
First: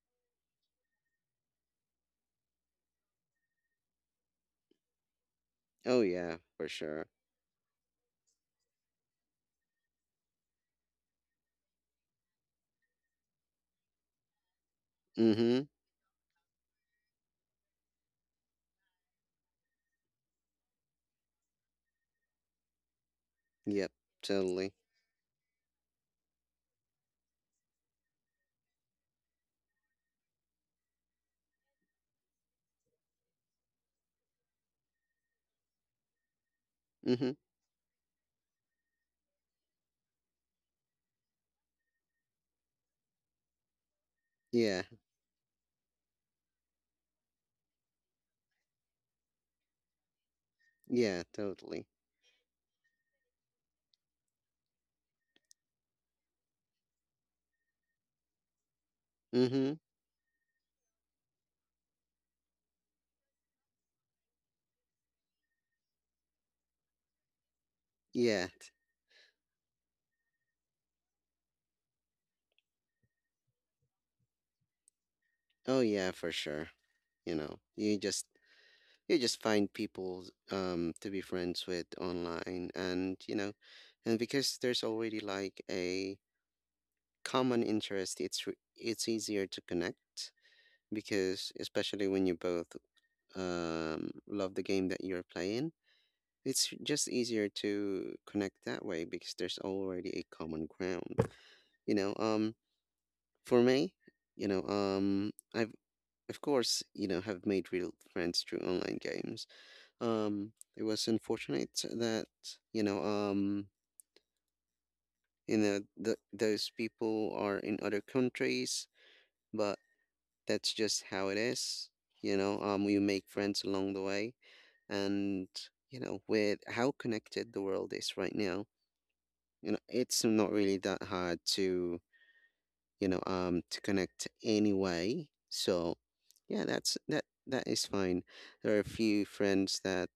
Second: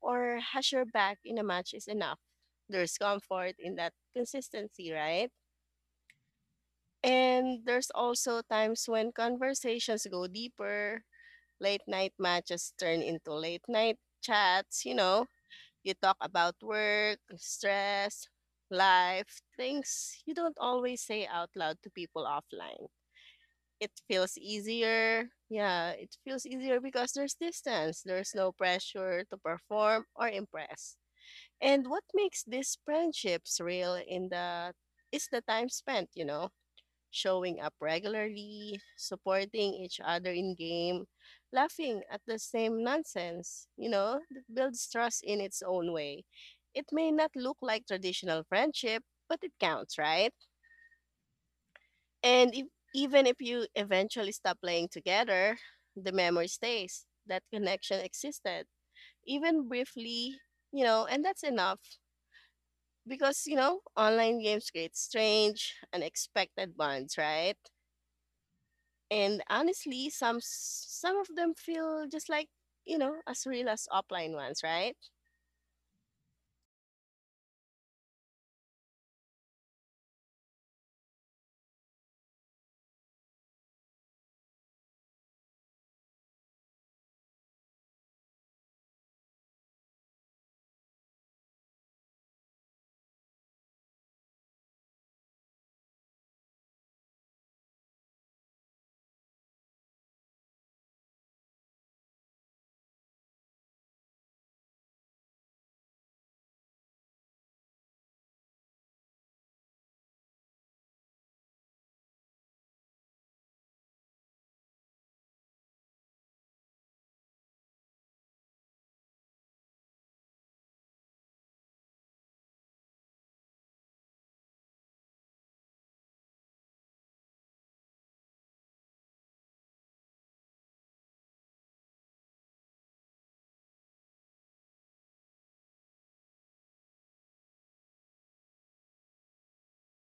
B: or has your back in a match is enough. There's comfort in that consistency, right?
A: Oh yeah, for sure.
B: And there's also times when conversations go deeper, late night matches turn into late night chats, you know.
A: Mm-hmm.
B: You talk about work, stress, life, things you don't always say out loud to people offline. It
A: Yep,
B: feels
A: totally.
B: easier. Yeah, it feels easier because there's distance, there's no pressure to perform or impress. And what makes these friendships real in the is the time spent, you know,
A: Mm-hmm.
B: showing up regularly, supporting each other in game, laughing at the same nonsense, you know, that
A: Yeah.
B: builds trust in its own way. It may not look like traditional friendship, but it counts, right?
A: Yeah, totally.
B: And if, even if you eventually stop playing together, the memory stays. That connection existed, even
A: Mm-hmm.
B: briefly, you know, and that's enough. Because, you know, online games create strange, unexpected bonds, right?
A: Yeah.
B: And honestly, some of them feel just like, you know, as real as offline ones, right?
A: Oh yeah, for sure. You know, you just you just find people to be friends with online. And because there's already like a common interest, it's easier to connect, because especially when you both love the game that you're playing, it's just easier to connect that way because there's already a common ground. You know, um for me, I've, of course, have made real friends through online games. It was unfortunate that, you know, um, those people are in other countries, but that's just how it is. We make friends along the way, and, with how connected the world is right now, it's not really that hard to you know to connect anyway. So yeah, that is fine. There are a few friends that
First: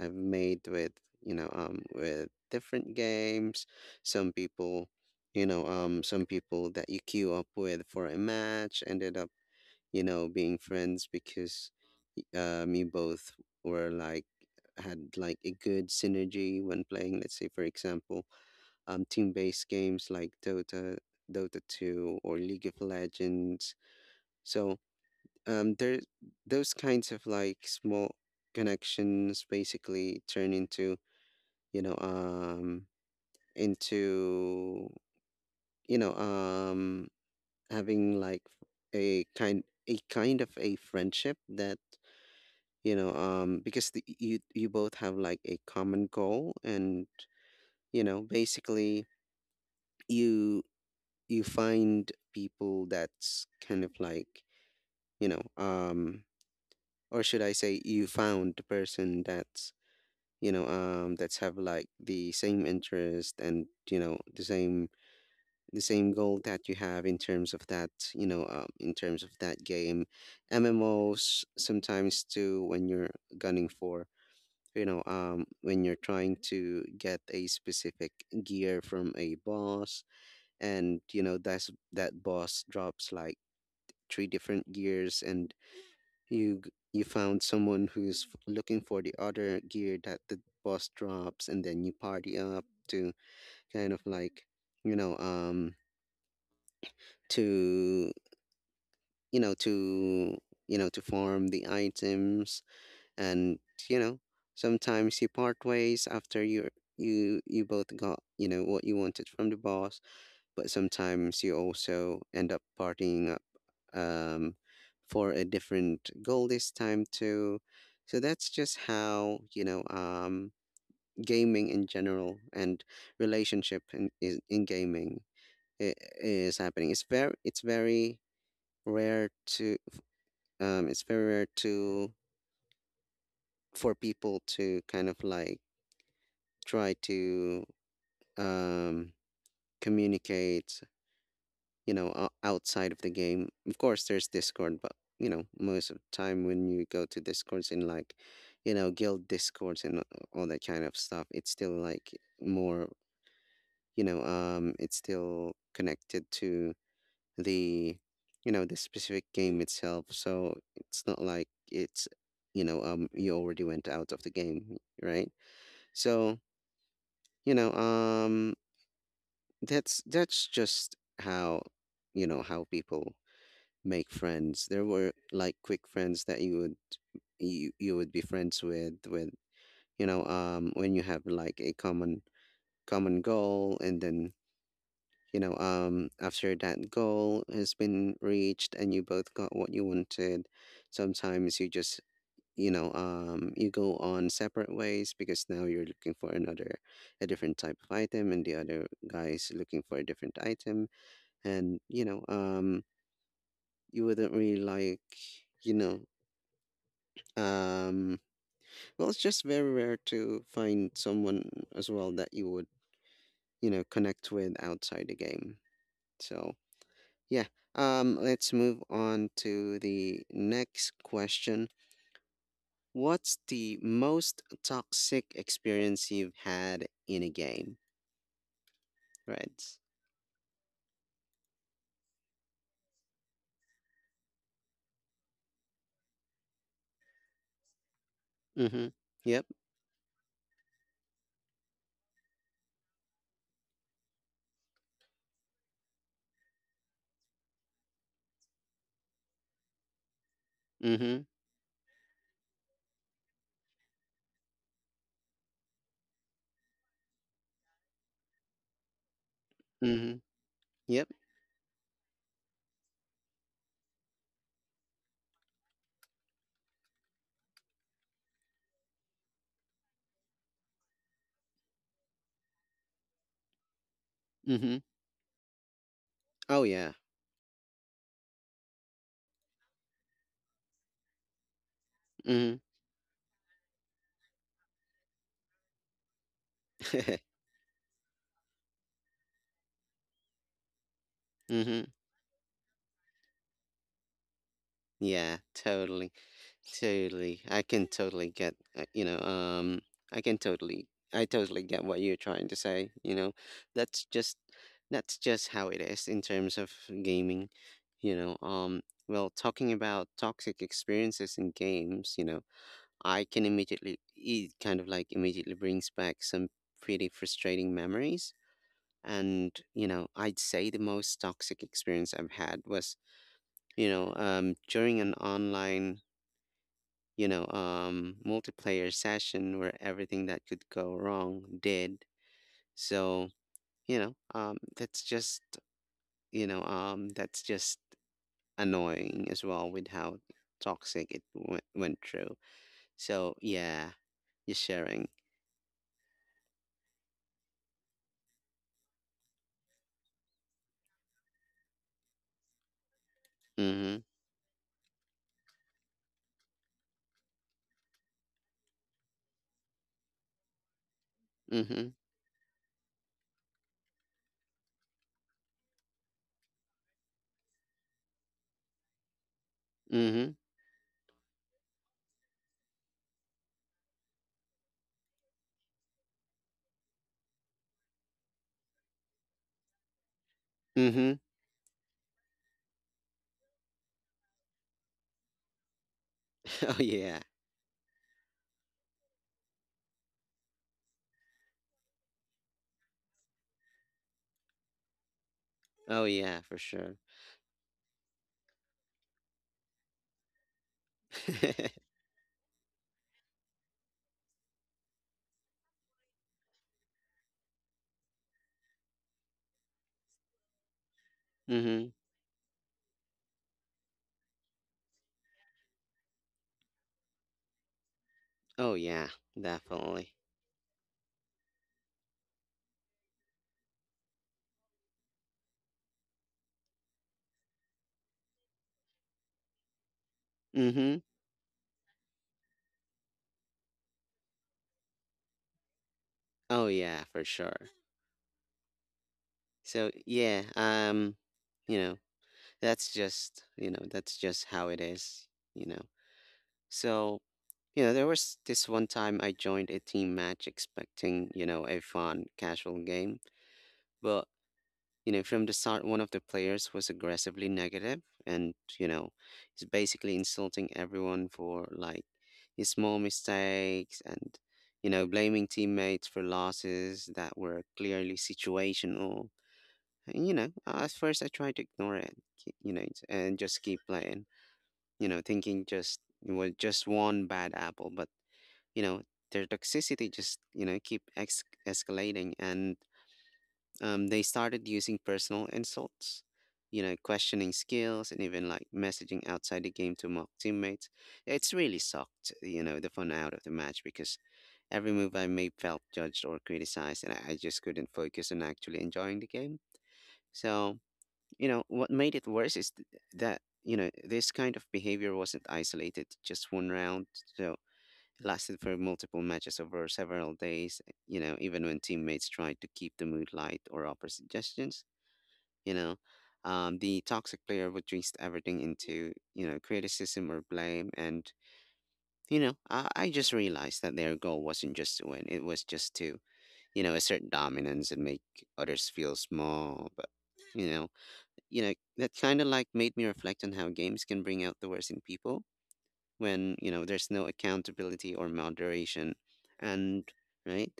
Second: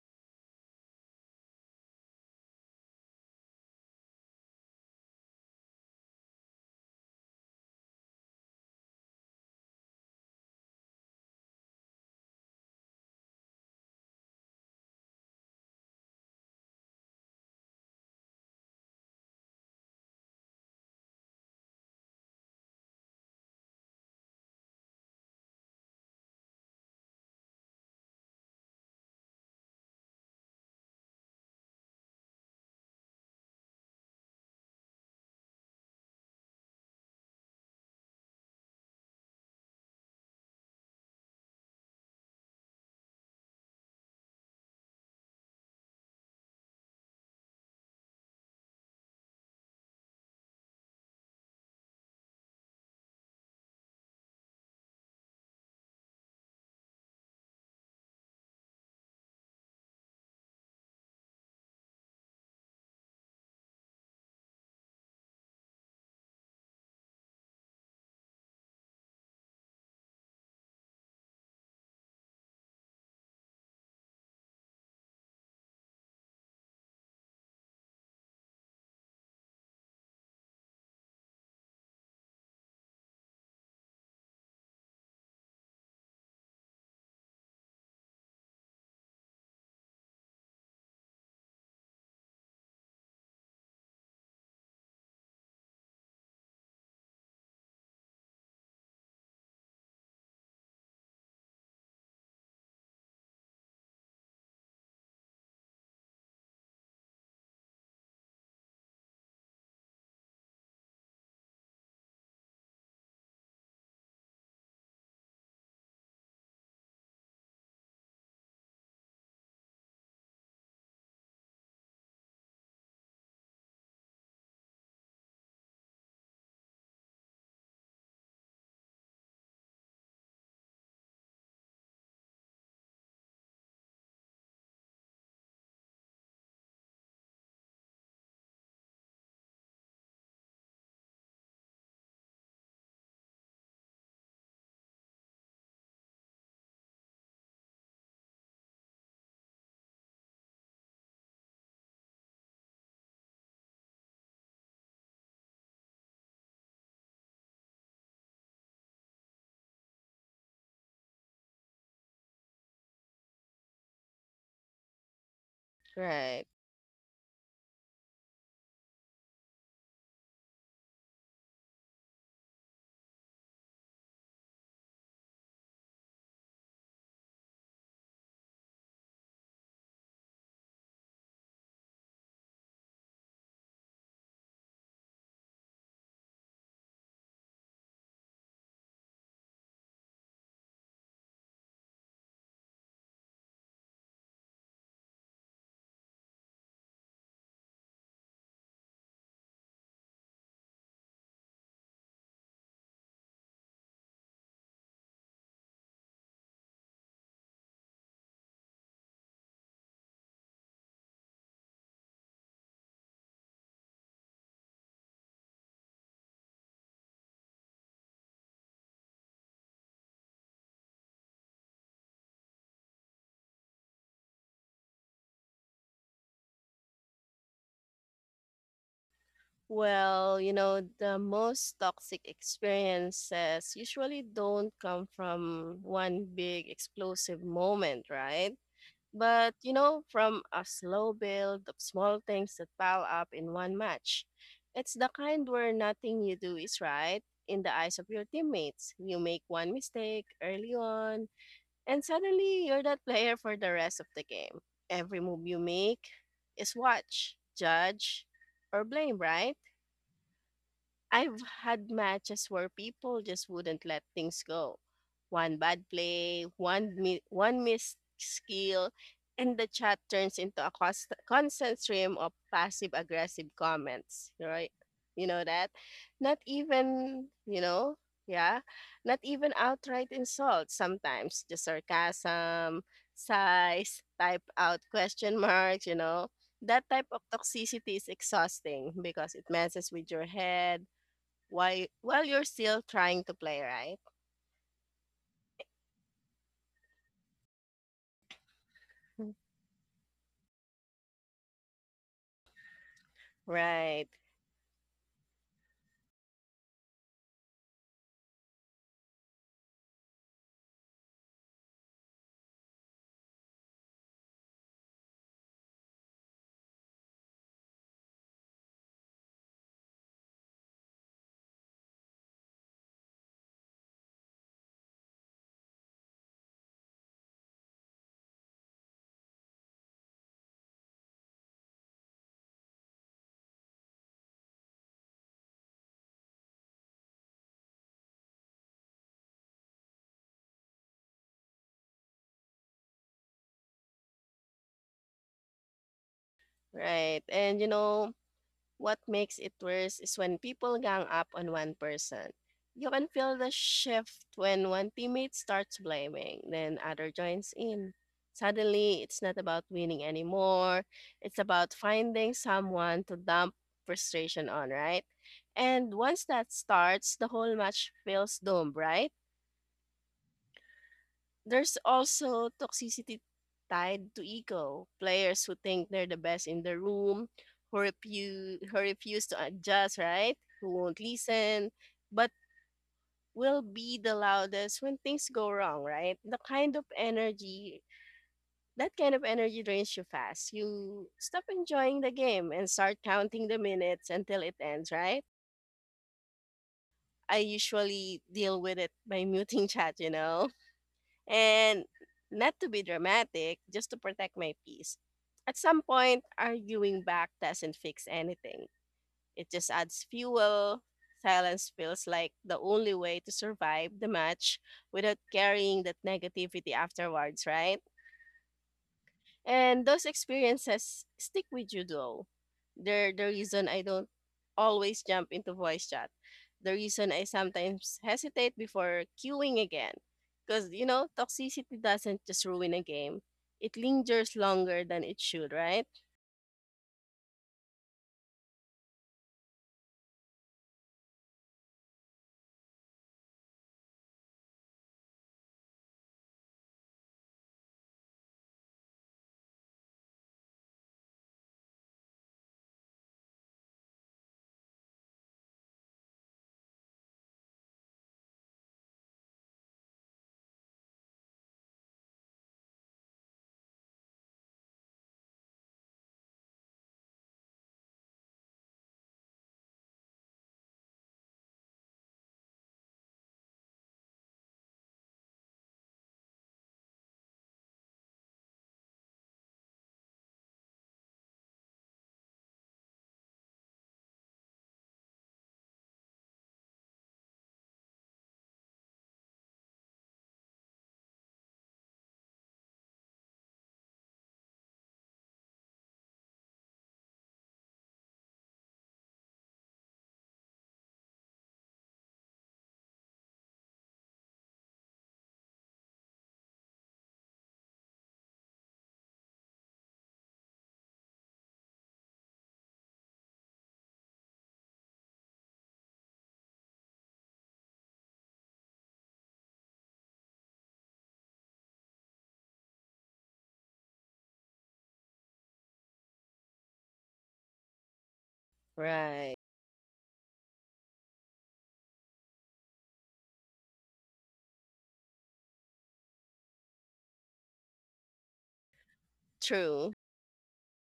A: I've made with you know with different games. Some people you know um some people that you queue up with for a match ended up, being friends, because you both were like had like a good synergy when playing. Let's say, for example, team-based games like Dota, Dota 2, or League of Legends. So um, there, those kinds of like small connections basically turn you know um into you know um having like a kind a kind of a friendship that, because you both have like a common goal. And basically you you find people that's kind of like, you know um or should I say, you found the person that's, that's have like the same interest, and the same goal that you have in terms of that, in terms of that game. MMOs sometimes too, when you're gunning for you know when you're trying to get a specific gear from a boss. And that boss drops like three different gears. And you found someone who's looking for the other gear that the boss drops, and then you party up to kind of like, you know um to you know to to farm the items. And you know sometimes you part ways after you both got what you wanted from the boss. But sometimes you also end up partying up, um, for a different goal this time too. So that's just how, gaming in general and relationship in is in gaming i- is happening. It's very rare to, um, it's very rare to for people to kind of like try to, um, communicate, outside of the game. Of course there's Discord, but most of the time when you go to Discords, in like, guild Discords, and all that kind of stuff, it's still like more, it's still connected to the you know the specific game itself. So it's not like it's, you already went out of the game, right? So,
B: Right.
A: you know um that's just how you know how people make friends. There were like quick friends that you would be friends with when you have like a common goal, and then, after that goal has been reached and you both got what you wanted, sometimes you just, you go on separate ways, because now you're looking for another, a different type of item, and the other guy is looking for a different item. And you wouldn't really like, you know Um, well, it's just very rare to find someone as well that you would, connect with outside the game. So, yeah. Let's move on to the next question. What's the most toxic experience you've had in a game? Right.
B: Well, you know, the most toxic experiences usually don't come from one big explosive moment, right?
A: Mm-hmm. Yep.
B: But, you know, from a slow build of small things that pile up in one match. It's the kind where nothing you do is right in the eyes of your teammates. You make one mistake early
A: Mm-hmm.
B: on, and suddenly you're that <laughs> player for the rest of the game. Every move you make is watch, judge, or blame, right?
A: Mm-hmm. Yep.
B: I've had matches where people just wouldn't let things go. One bad play, one missed skill, and the chat turns into a constant stream of passive aggressive comments. Right?
A: Mm-hmm.
B: You know that? Not
A: Oh yeah.
B: even you know, yeah, Not even outright insults. Sometimes just
A: Mm-hmm.
B: sarcasm, sighs, type out question marks. You know. That type of
A: <laughs>
B: toxicity is exhausting because it messes with your head while
A: Mm-hmm.
B: while you're still trying to play, right?
A: Yeah, totally. Totally. I can totally get, I can totally, I totally get what you're trying to say. That's
B: Right,
A: just, that's just how it is in terms of gaming, you know. Um, well, talking about toxic experiences in games, it kind of like immediately brings back some pretty frustrating memories. And, I'd say the most toxic experience I've had was, during an online, multiplayer session where everything that could go wrong did. So, you know, um, that's just, that's just annoying as well with how toxic it went through. So, yeah, you're sharing.
B: right. And you know, what makes it worse is when people gang up on one person. You can feel the
A: Mm-hmm.
B: shift when one teammate starts blaming, then other joins in. Suddenly, it's not about winning anymore. It's about
A: Mm-hmm.
B: finding someone to dump frustration on, right? And once that starts, the whole match feels doomed, right?
A: Mm-hmm.
B: There's also toxicity tied to ego. Players who think they're the best in the room, who refuse to adjust, right? Who won't
A: Mm-hmm.
B: listen, but will be the loudest when things go wrong, right? The
A: <laughs>
B: kind
A: Oh,
B: of
A: yeah.
B: energy, that kind of energy drains you fast. You stop enjoying the game and start counting the minutes until it ends, right?
A: Oh, yeah, for sure.
B: I usually deal with it by muting <laughs> chat, you know?
A: <laughs>
B: And not to be dramatic, just to protect my peace. At some point, arguing back doesn't fix anything. It just adds fuel. Silence
A: Mm-hmm.
B: feels like the only way to survive the match without carrying that negativity afterwards, right?
A: Oh, yeah,
B: And those
A: definitely.
B: experiences stick with you though. They're the reason I don't always jump into voice chat. The reason I sometimes hesitate before queuing again. Because, you
A: Mm-hmm.
B: know, toxicity doesn't just ruin a game, it lingers longer than it should, right?
A: Oh, yeah, for sure. So, yeah, you know, that's just how it is, you know so you know, there was this one time I joined a team match expecting, a fun casual game. But, from the start, one of the players was aggressively negative. And, he's basically insulting everyone for like his small mistakes, and, blaming teammates for losses that were clearly situational. And, at first I tried to ignore it, you know and just keep playing, thinking just it was just one bad apple. But, you know, their toxicity just, keep escalating. And, they started using personal insults, questioning skills, and even like messaging outside the game to mock teammates. It's really sucked, the fun out of the match, because every move I made felt judged or criticized, and I just couldn't focus on actually enjoying the game. So, what made it worse is that, this kind of behavior wasn't isolated to just one round. So it lasted for multiple matches over several days, even when teammates tried to keep the mood light or offer suggestions, you know. The toxic player would twist everything into, criticism or blame. And, I just realized that their goal wasn't just to win, it was just to, assert dominance and make others feel
B: Right.
A: small. But, you know, that kind of like made me reflect on how games can bring out the worst in people when, there's no accountability or moderation.
B: True.
A: And, right?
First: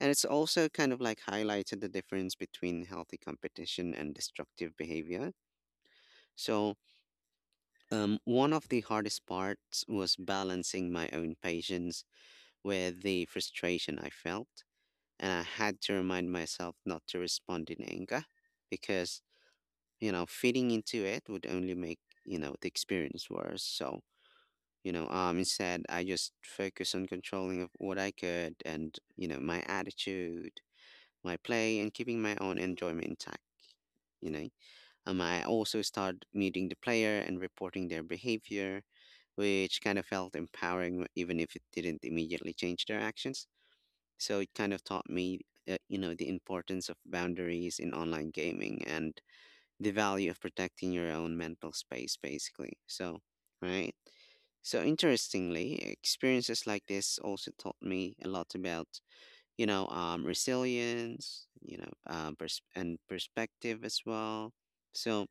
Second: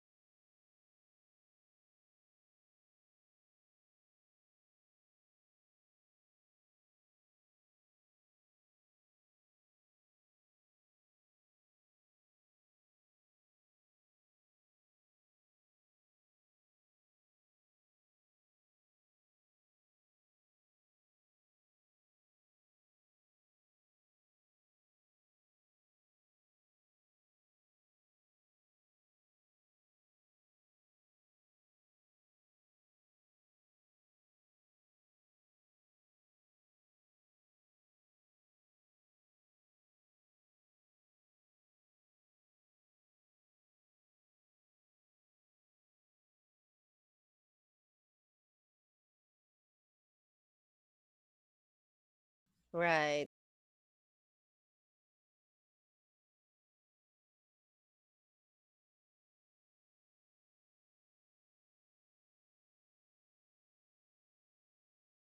A: And it's also kind of like highlighted the difference between healthy competition and destructive behavior. So, one of the hardest parts was balancing my own patience with the frustration I felt. And I had to remind myself not to respond in anger, because fitting into it would only make, the experience worse. So, instead, I just focus on controlling of what I could and, my attitude, my play, and keeping my own enjoyment intact. You know, I also started meeting the player and reporting their behavior, which kind of felt empowering, even if it didn't immediately change their actions. So it kind of taught me, the importance of boundaries in online gaming and the value of protecting your own mental space, basically. So,
B: Right.
A: right? So, interestingly, experiences like this also taught me a lot about, resilience, and perspective as well. So,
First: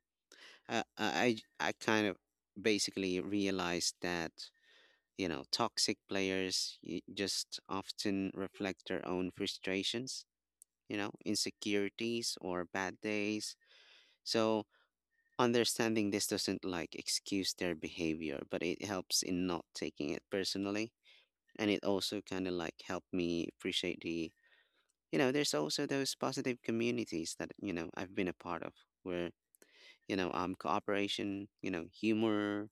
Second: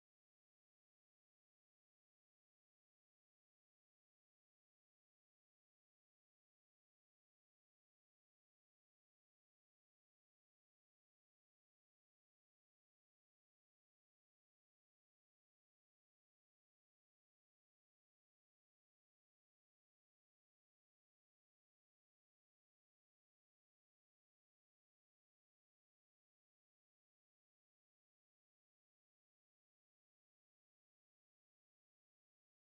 A: I kind of basically realized that, toxic players just often reflect their own frustrations, insecurities or bad days. So, understanding this doesn't like excuse their behavior, but it helps in not taking it personally. And it also kind of like helped me appreciate the, there's also those positive communities that, I've been a part of, where, cooperation, humor,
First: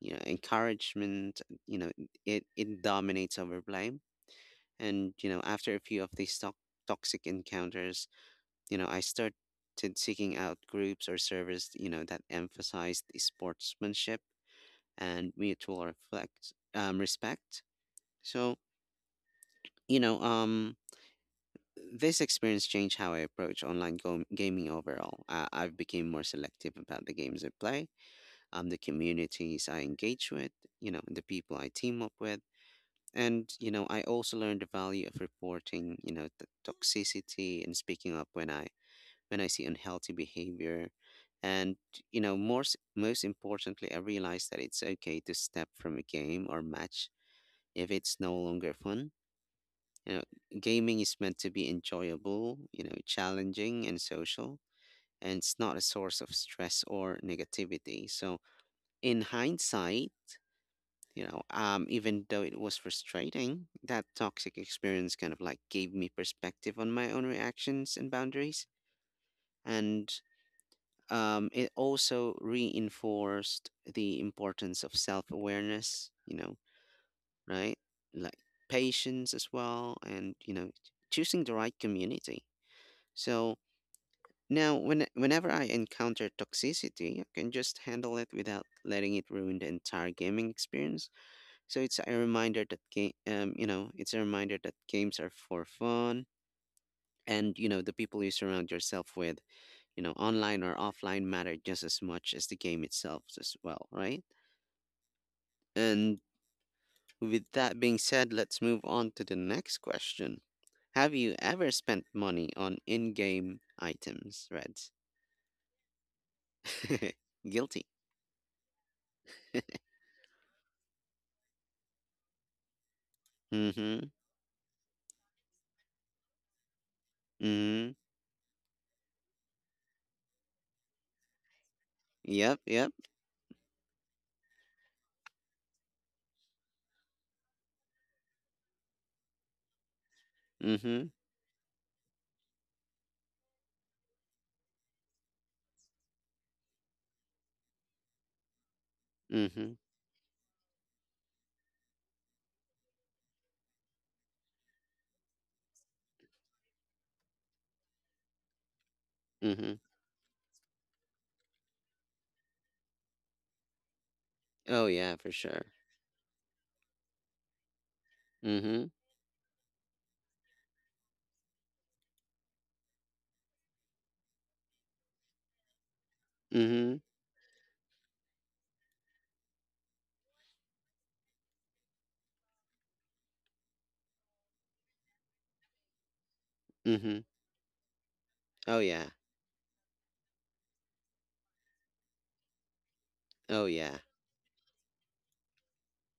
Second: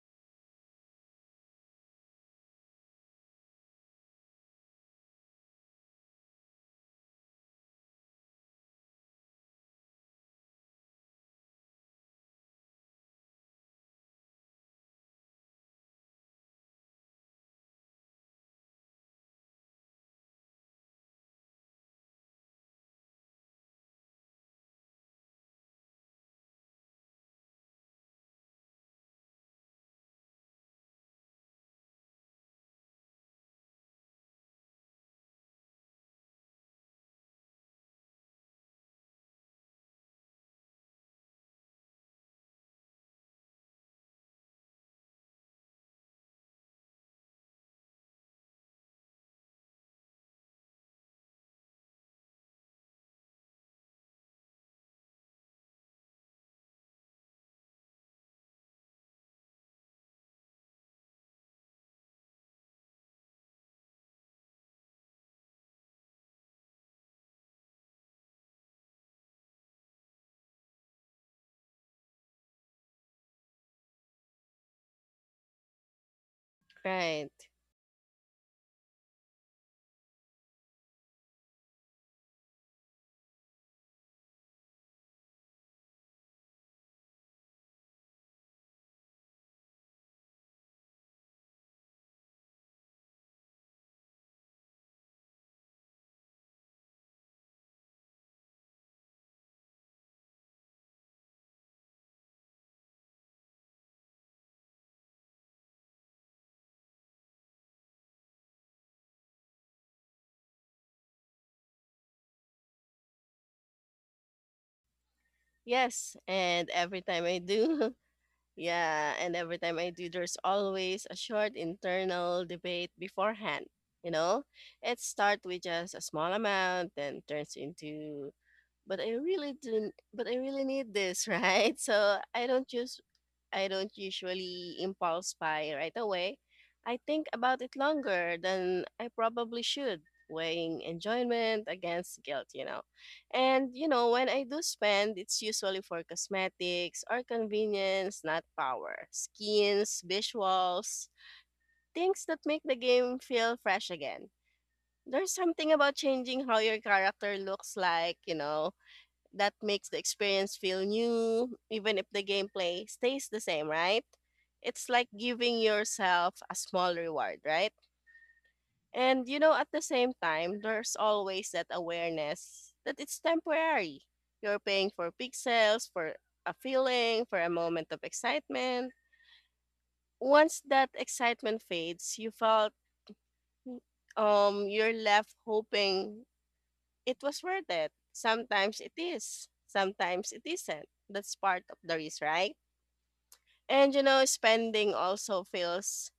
A: encouragement, it dominates over blame. And, after a few of these toxic encounters, I started seeking out groups or servers, that emphasized sportsmanship and mutual reflect respect. So, you know, um, this experience changed how I approach online gaming overall. I've become more selective about the games I play, the communities I engage with, the people I team up with. And, you know, I also learned the value of reporting, you know, the toxicity and speaking up when I see unhealthy behavior. And, you know, most importantly, I realized that it's okay to step from a game or match if it's no longer fun. You know, gaming is meant to be enjoyable, you know, challenging and social, and it's not a source of stress or negativity. So, in hindsight, even though it was frustrating, that toxic experience kind of like gave me perspective on my own reactions and boundaries. And it also reinforced the importance of self awareness, you know,
B: Right.
A: right? Like patience as well, and you know, choosing the right community. So now, whenever I encounter toxicity, I can just handle it without letting it ruin the entire gaming experience. So it's a reminder that it's a reminder that games are for fun, and you know, the people you surround yourself with, you know, online or offline, matter just as much as the game itself as well, right? And with that being said, let's move on to the next question. Have you ever spent money on in game items, Reds?
B: Yes. And every
A: <laughs>
B: time I do,
A: Guilty.
B: <laughs> Yeah, and every time I do, there's always a short internal debate beforehand.
A: Mm-hmm.
B: You know, it starts with just a small amount, then turns
A: Mm-hmm.
B: into but I really didn't but I really need this, <laughs> right? So I
A: Yep,
B: don't
A: yep.
B: just I don't usually impulse buy right away. I think about it longer than I probably should, weighing
A: Mm-hmm.
B: enjoyment against guilt, you know. And you know, when I do spend, it's usually for cosmetics or convenience, not power.
A: Mm-hmm.
B: Skins, visuals, things that make the game feel fresh again. There's something about changing how your character looks like, you know, that
A: Mm-hmm.
B: makes the experience feel new, even if the gameplay stays the same, right?
A: Oh
B: It's like
A: yeah, for
B: giving
A: sure.
B: yourself a small reward, right?
A: Mm-hmm.
B: And you know, at the same time, there's always that awareness that it's temporary. You're paying for pixels, for a
A: Mm-hmm.
B: feeling, for a moment of excitement. Once that excitement fades, mm, you're left hoping it
A: Mm-hmm.
B: was worth it.
A: Oh
B: Sometimes it
A: yeah.
B: is, sometimes it isn't. That's part of the risk, right?
A: Oh
B: And
A: yeah.
B: you know, spending also feels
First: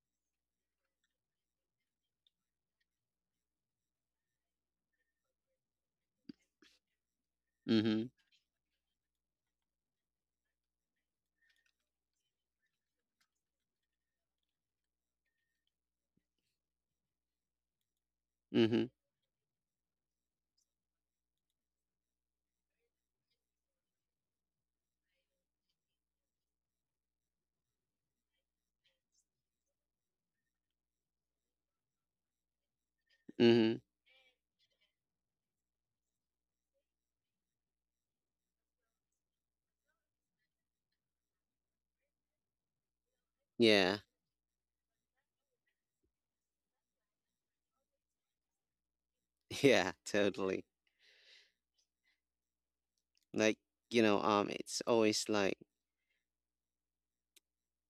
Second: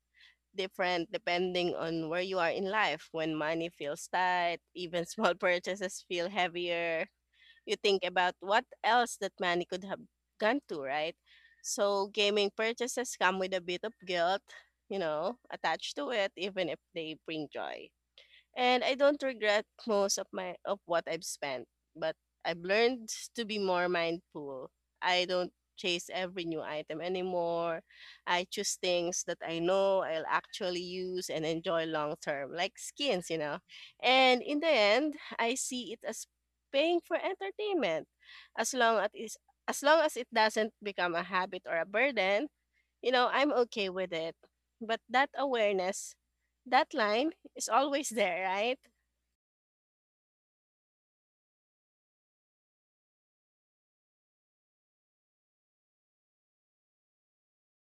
B: different depending on where you are in life. When money feels tight, even small <laughs> purchases feel heavier. You think
A: Mm-hmm.
B: about what else that money could have gone to, right? So, gaming purchases come with a bit of guilt, you know, attached to it, even if they bring joy and
A: Mm-hmm.
B: I don't regret most of my of what I've spent, but I've learned to be more mindful. I don't chase every new item anymore. I choose things that I know I'll actually use and enjoy long term, like skins, you know.
A: Mm-hmm.
B: And in the end, I see it as paying for entertainment, as long as it is as long as it doesn't become a habit or a burden you know, I'm okay
A: Yeah.
B: with it. But that awareness, that line is always there, right?
A: <laughs> Yeah, totally. Like, it's always like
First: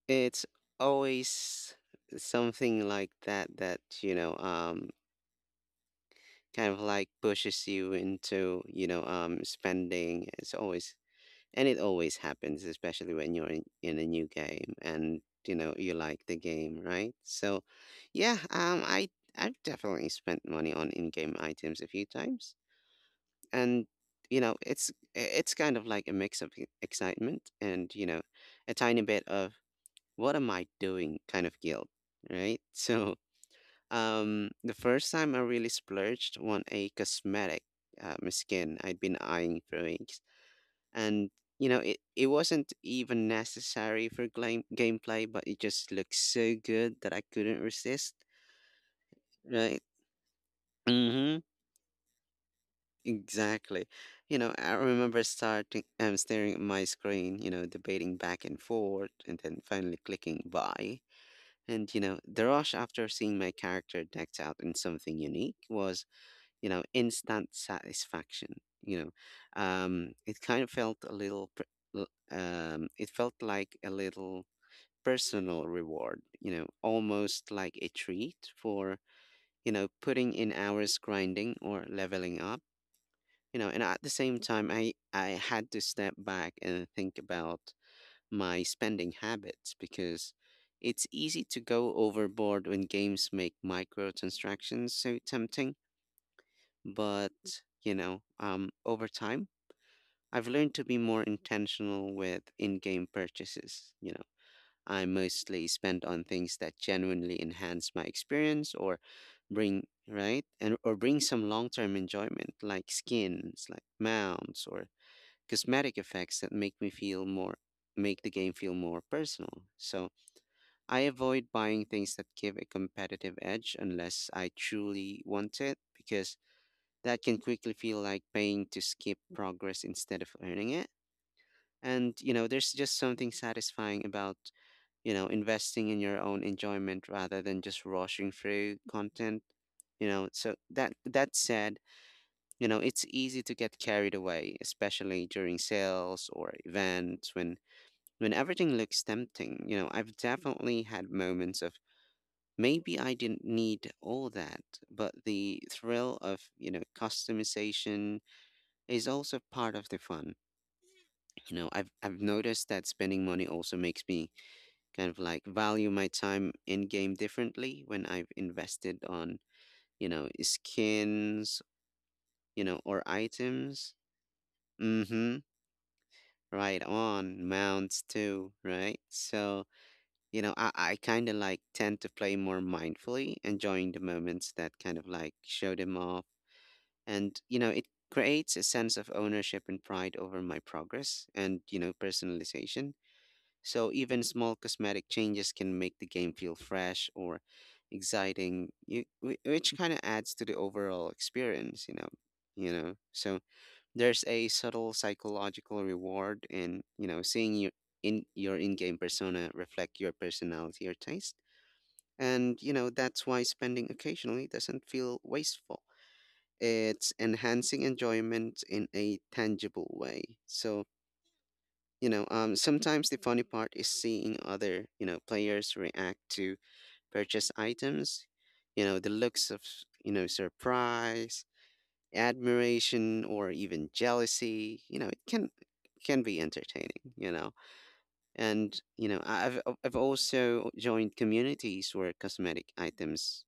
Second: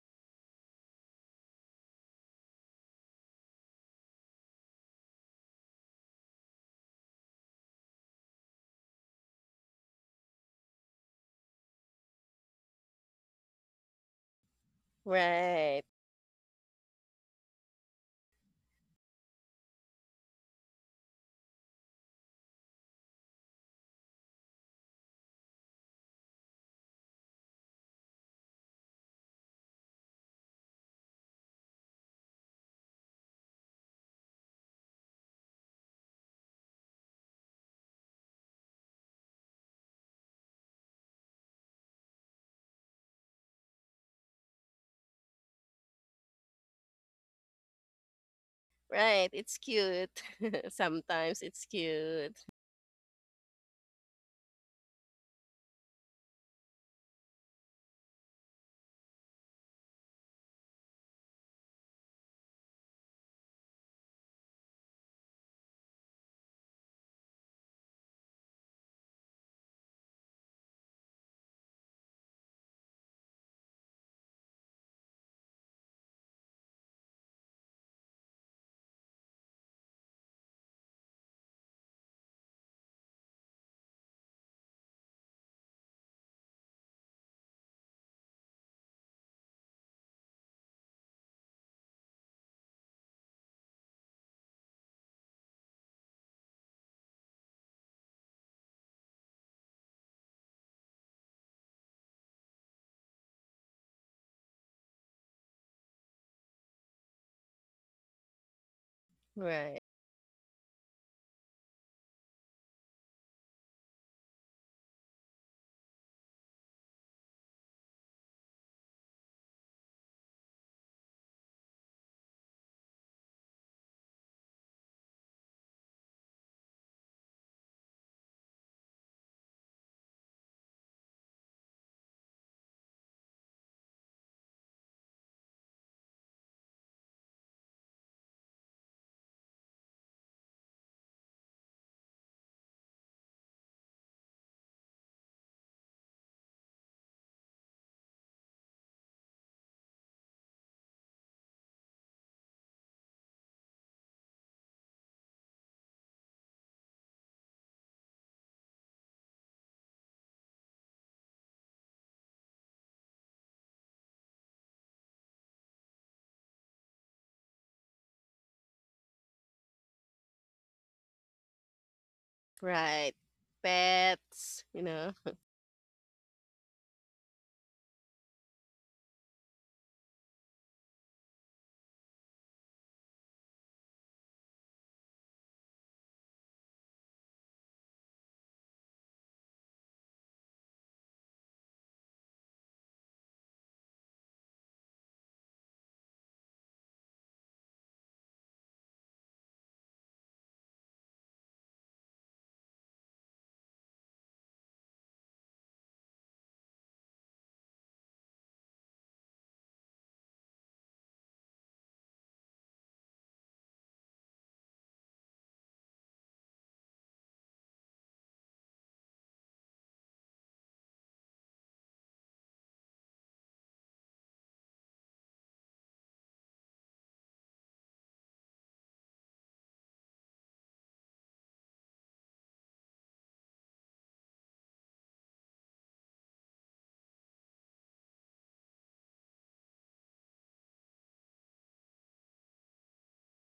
A: it's always something like that that, kind of like pushes you into, spending. It's always, and it always happens, especially when you're in a new game and, you know,
B: Right.
A: you like the game, right? So, yeah, I've definitely spent money on in-game items a few times, and you know, it's kind of like a mix of excitement and you know, a tiny bit of what am I doing kind of guilt, right? <laughs> So, the first time I really splurged on a cosmetic skin I'd been eyeing for weeks, and you know, it wasn't even necessary for gameplay, but it just looked so good that I couldn't resist,
B: Right. It's
A: right?
B: cute. <laughs>
A: Mm-hmm.
B: Sometimes it's cute.
A: Exactly. You know, I remember starting staring at my screen, you know, debating back and forth and then finally clicking buy. And, you know, the rush after seeing my character decked out in something unique was, you know, instant satisfaction. You know, it kind of felt a little, per- l- it felt like a little personal reward, you know, almost like a treat for, you know, putting in hours grinding or leveling up. You know, and at the same time, I had to step back and think about my spending habits because it's easy to go overboard when games make microtransactions so tempting. But, over time, I've learned to be more intentional with in game purchases. You know, I mostly spend on things that genuinely enhance my experience or
B: Right.
A: bring some long term enjoyment, like skins, like mounts, or cosmetic effects that make the game feel more personal. So, I avoid buying things that give a competitive edge unless I truly want it because that can quickly feel like paying to skip progress instead of earning it. And, you know, there's just something satisfying about, you know, investing in your own enjoyment rather than just rushing through content, you know. So, that said, you know, it's easy to get carried away, especially during sales or events, when everything looks tempting. You know, I've definitely had moments of maybe I didn't need all that, but the thrill of, you know, customization is also part of the fun. You know, I've noticed that spending money also makes me kind of like value my time in game differently when I've invested on, you know, skins, you know, or
B: Right.
A: items.
B: Pets, you know.
A: Mm-hmm. Right on. Mounts too, right? So, you know, I kind of like tend to play more mindfully, enjoying the moments that kind of like show them off. And, you know, it creates a sense of ownership and pride over my progress and, you know, personalization. So even small cosmetic changes can make the game feel fresh or exciting, which kind of adds to the overall experience, you know. You know, so there's a subtle psychological reward in, you know, seeing your in your in-game persona reflect your personality or taste. And, you know, that's why spending occasionally doesn't feel wasteful. It's enhancing enjoyment in a tangible way. So, sometimes the funny part is seeing other, you know, players react to purchase items, you know, the looks of, you know, surprise, admiration, or even jealousy, you know, it can be entertaining, you know. And, you know, I've also joined communities where cosmetic items,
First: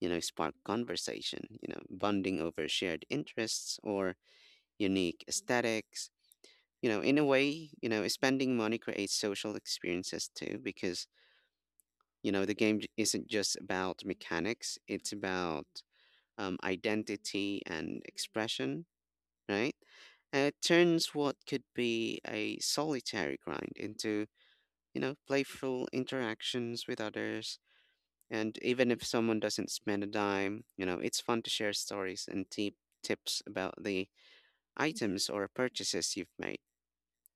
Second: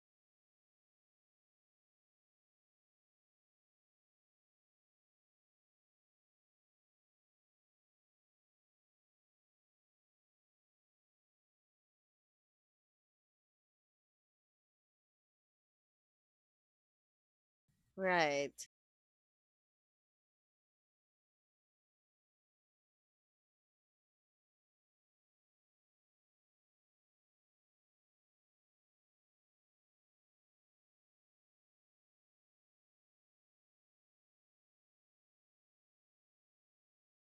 A: you know, spark conversation, you know, bonding over shared interests or unique aesthetics. You know, in a way, you know, spending money creates social experiences too, because, you know, the isn't just about mechanics, it's about identity and
B: Right.
A: expression, right? And it turns what could be a solitary grind into, you know, playful interactions with others. And even if someone doesn't spend a dime, you know, it's fun to share stories and tips about the items or purchases you've made,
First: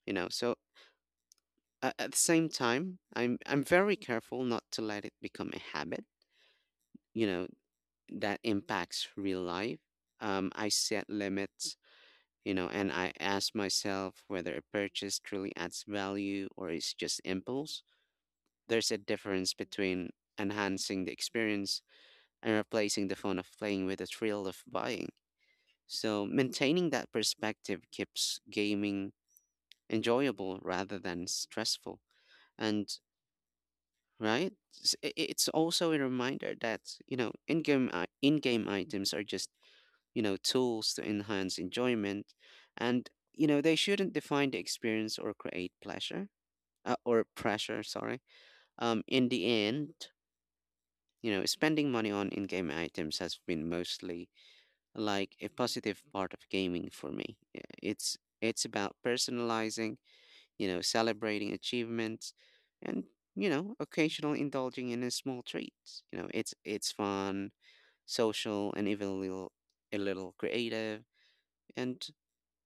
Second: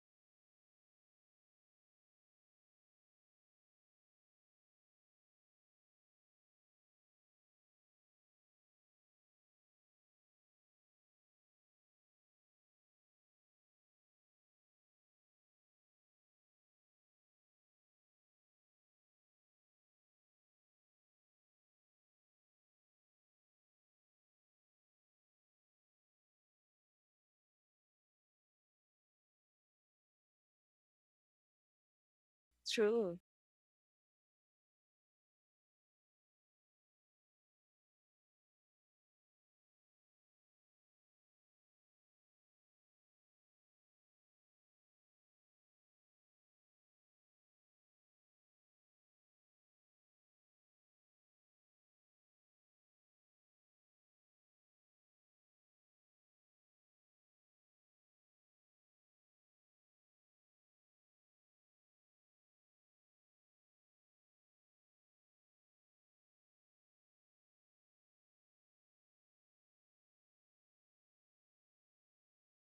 A: you know. So at the same time, I'm very careful not to let it become a habit, you know, that impacts real life. I set limits, you know, and I ask myself whether a purchase truly adds value or is just impulse. There's a difference between enhancing the experience and replacing the fun of playing with the thrill of buying. So maintaining that perspective keeps gaming enjoyable rather than stressful. And
B: True.
A: right? It's also a reminder that, you know, in-game items are just, you know, tools to enhance enjoyment and, you know, they shouldn't define the experience or create pleasure or pressure, sorry. Um, in the end, you know, spending money on in-game items has been mostly like a positive part of gaming for me. It's about personalizing, you know, celebrating achievements and, you know, occasionally indulging in a small treats. You know, it's fun, social and even a little creative. And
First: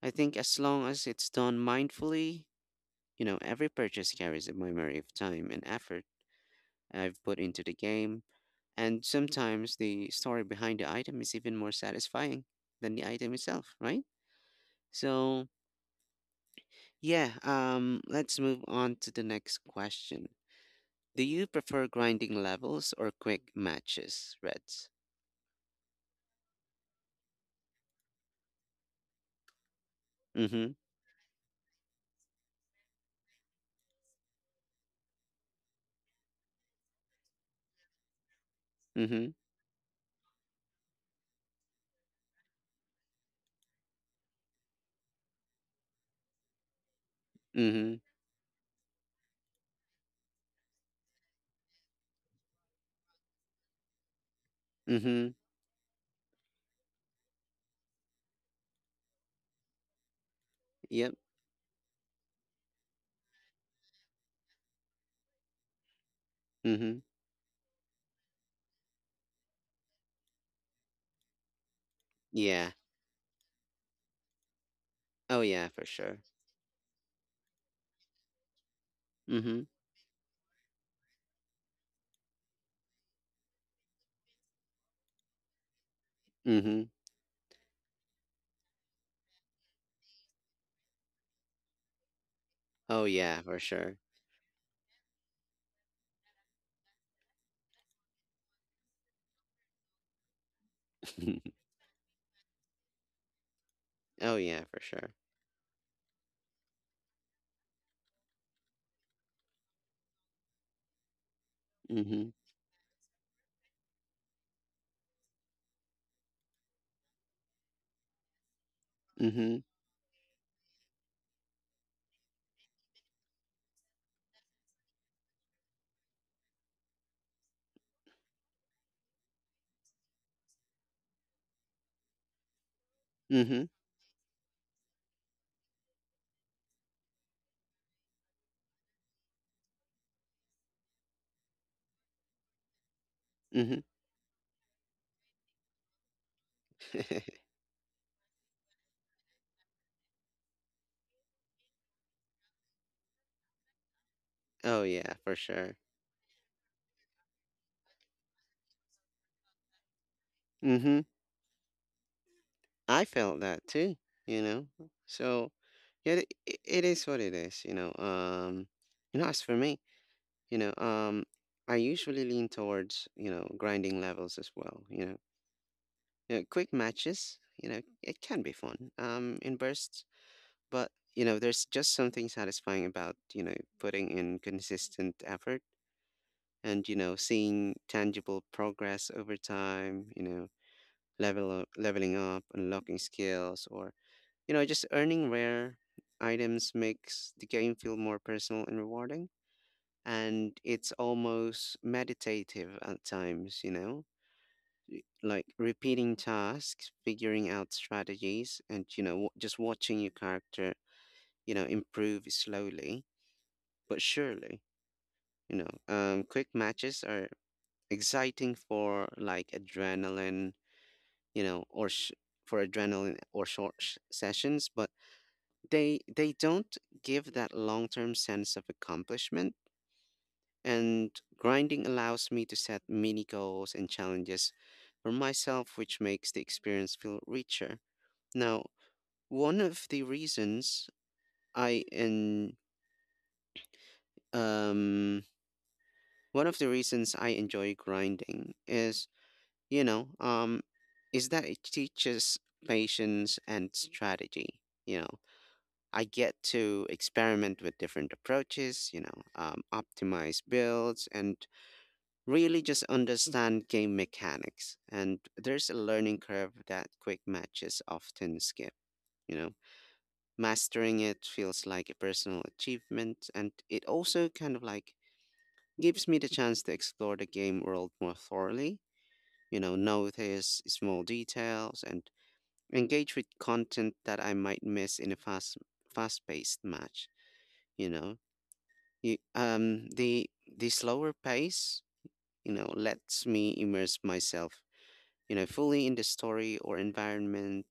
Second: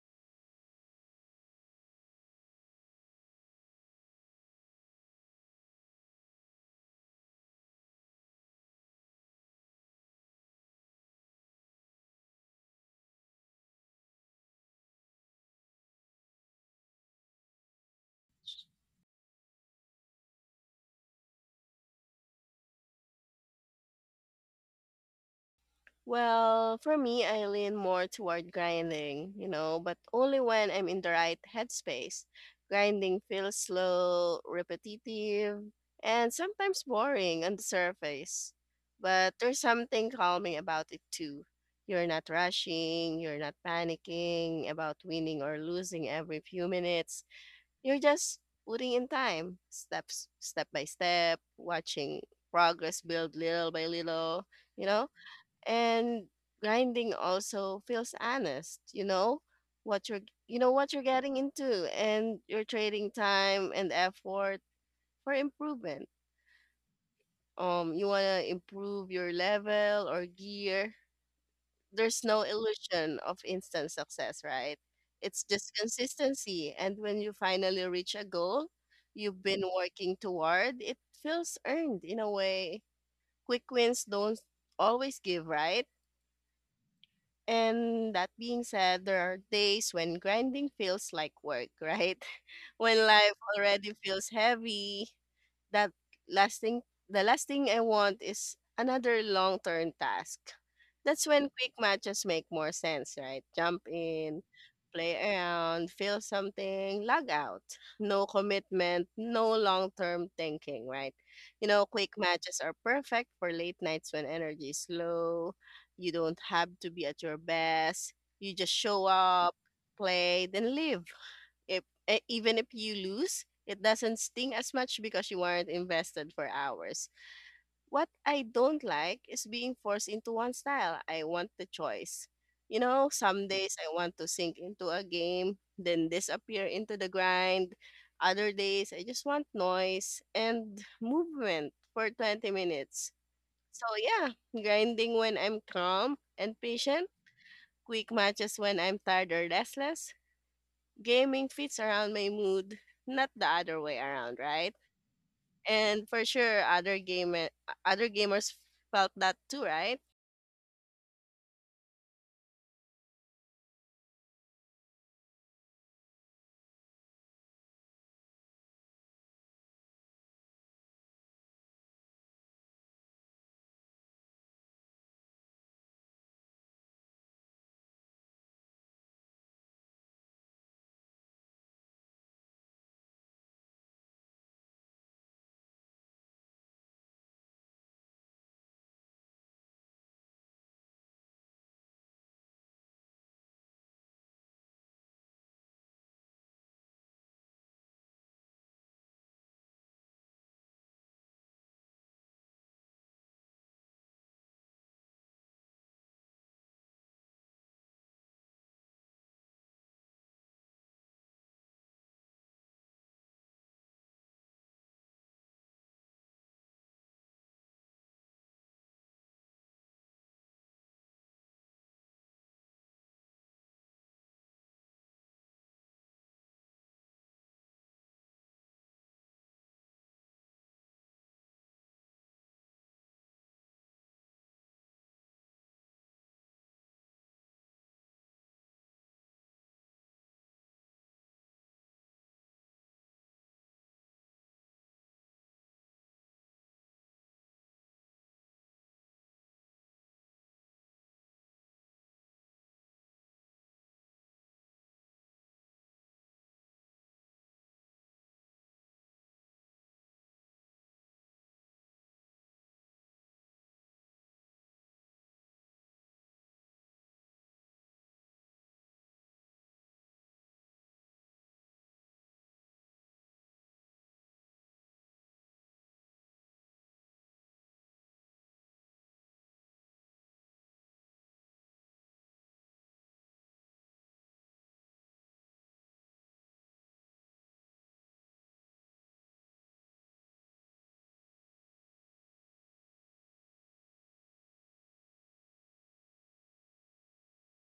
A: I think as long as it's done mindfully, you know, every purchase carries a memory of time and effort I've put into the game. And sometimes the story behind the item is even more satisfying than the item itself, right? So, yeah, let's move on to the next question. Do you prefer grinding levels or quick matches, Reds?
B: Well, for me, I lean more toward grinding, you know, but only
A: Mm-hmm.
B: when I'm in the right headspace. Grinding feels slow, repetitive, and sometimes boring on the surface.
A: Mm-hmm.
B: But there's something calming about it too. You're not rushing, you're not panicking about winning or losing every few minutes.
A: Mm-hmm.
B: You're just putting in time, step by step, watching progress build little by little, you know?
A: Mm-hmm.
B: And grinding also feels honest. You know what you're you know what you're
A: Yep.
B: getting into, and you're trading time and effort for improvement.
A: Mm-hmm.
B: You want to improve your level or gear. There's no
A: Yeah.
B: illusion of instant success, right?
A: Oh
B: It's
A: yeah,
B: just
A: for sure.
B: consistency, and when you finally reach a goal you've
A: Mm-hmm.
B: been working toward, it feels earned in a way quick wins don't always give, right?
A: Mm-hmm.
B: And that being said, there are days when grinding feels like work, right? <laughs>
A: Oh
B: When life
A: yeah, for
B: already
A: sure.
B: feels heavy, that lasting the last thing I want is another long term task. That's when
A: <laughs>
B: quick matches make more sense, right? Jump
A: Oh
B: in,
A: yeah, for sure.
B: play around, feel something, log out. No commitment, no long term thinking, right? You know, quick
A: Mm-hmm.
B: matches are perfect for late nights when energy is low. You don't have to be at your best. You just show up,
A: Mm-hmm.
B: play, then leave. If e- Even if you lose, it doesn't sting as much because you weren't invested for hours. What I don't like is being forced into one style. I want the choice. You know, some
A: Mm-hmm.
B: days I want to sink into a game, then disappear into the grind. Other days I just want noise and movement for 20 minutes.
A: Mm-hmm.
B: So yeah, grinding when I'm calm and patient,
A: <laughs>
B: quick matches when I'm tired or restless. Gaming fits around my mood, not the other way around, right?
A: Oh yeah, for sure.
B: And for sure, other gamers felt that too, right?
A: Mm-hmm. I felt that too, you know? So yeah, it is what it is, you know. You know, as for me, you know um I usually lean towards, you know, grinding levels as well, you know. Yeah, quick matches, you know, it can be fun in bursts, but you know there's just something satisfying about, you know, putting in consistent effort and you know seeing tangible progress over time, you know. Leveling up, unlocking skills, or you know just earning rare items makes the game feel more personal and rewarding. And it's almost meditative at times, you know, like repeating tasks, figuring out strategies, and, you know, just watching your character, you know, improve slowly but surely, you know. Quick matches are exciting for like adrenaline, you know, or sh- for adrenaline or short sessions, but they don't give that long-term sense of accomplishment. And grinding allows me to set mini goals and challenges for myself, which makes the experience feel richer. Now, one of the reasons I en- um one of the reasons I enjoy grinding is, you know, um is that it teaches patience and strategy. You know, I get to experiment with different approaches, optimize builds and really just understand game mechanics. And there's a learning curve that quick matches often skip. You know, mastering it feels like a personal achievement, and it also kind of like gives me the chance to explore the game world more thoroughly. You know, notice small details and engage with content that I might miss in a fast-paced match. You know, you, the slower pace, you know, lets me immerse myself, you know, fully in the story or environment.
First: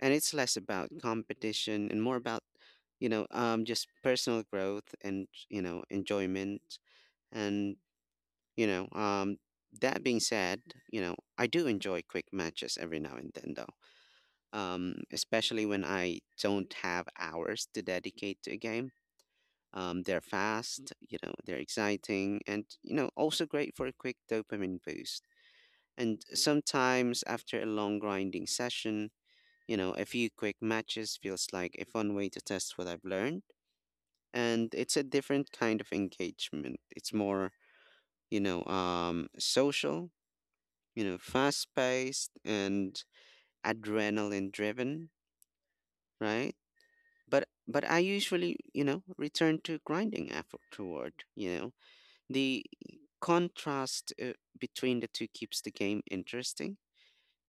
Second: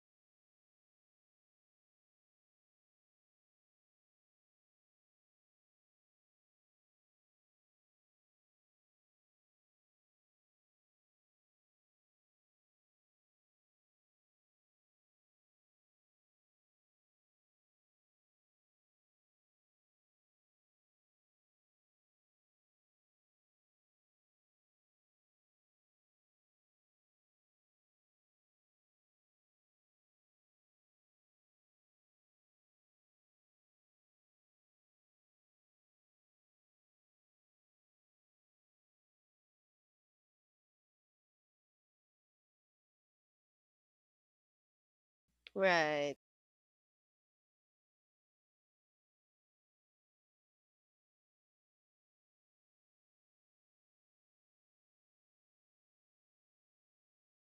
A: And it's less about competition and more about, just personal growth and, you know, enjoyment. And, you know, um, that being said, you know, I do enjoy quick matches every now and then, though, especially when I don't have hours to dedicate to a game. They're fast, you know, they're exciting, and, you know, also great for a quick dopamine boost. And sometimes after a long grinding session, you know, a few quick matches feels like a fun way to test what I've learned, and it's a different kind of engagement. It's more, social, you know, fast-paced and adrenaline-driven,
B: Right,
A: right? But I usually, you know, return to grinding afterward. You know, the contrast between the two keeps the game interesting.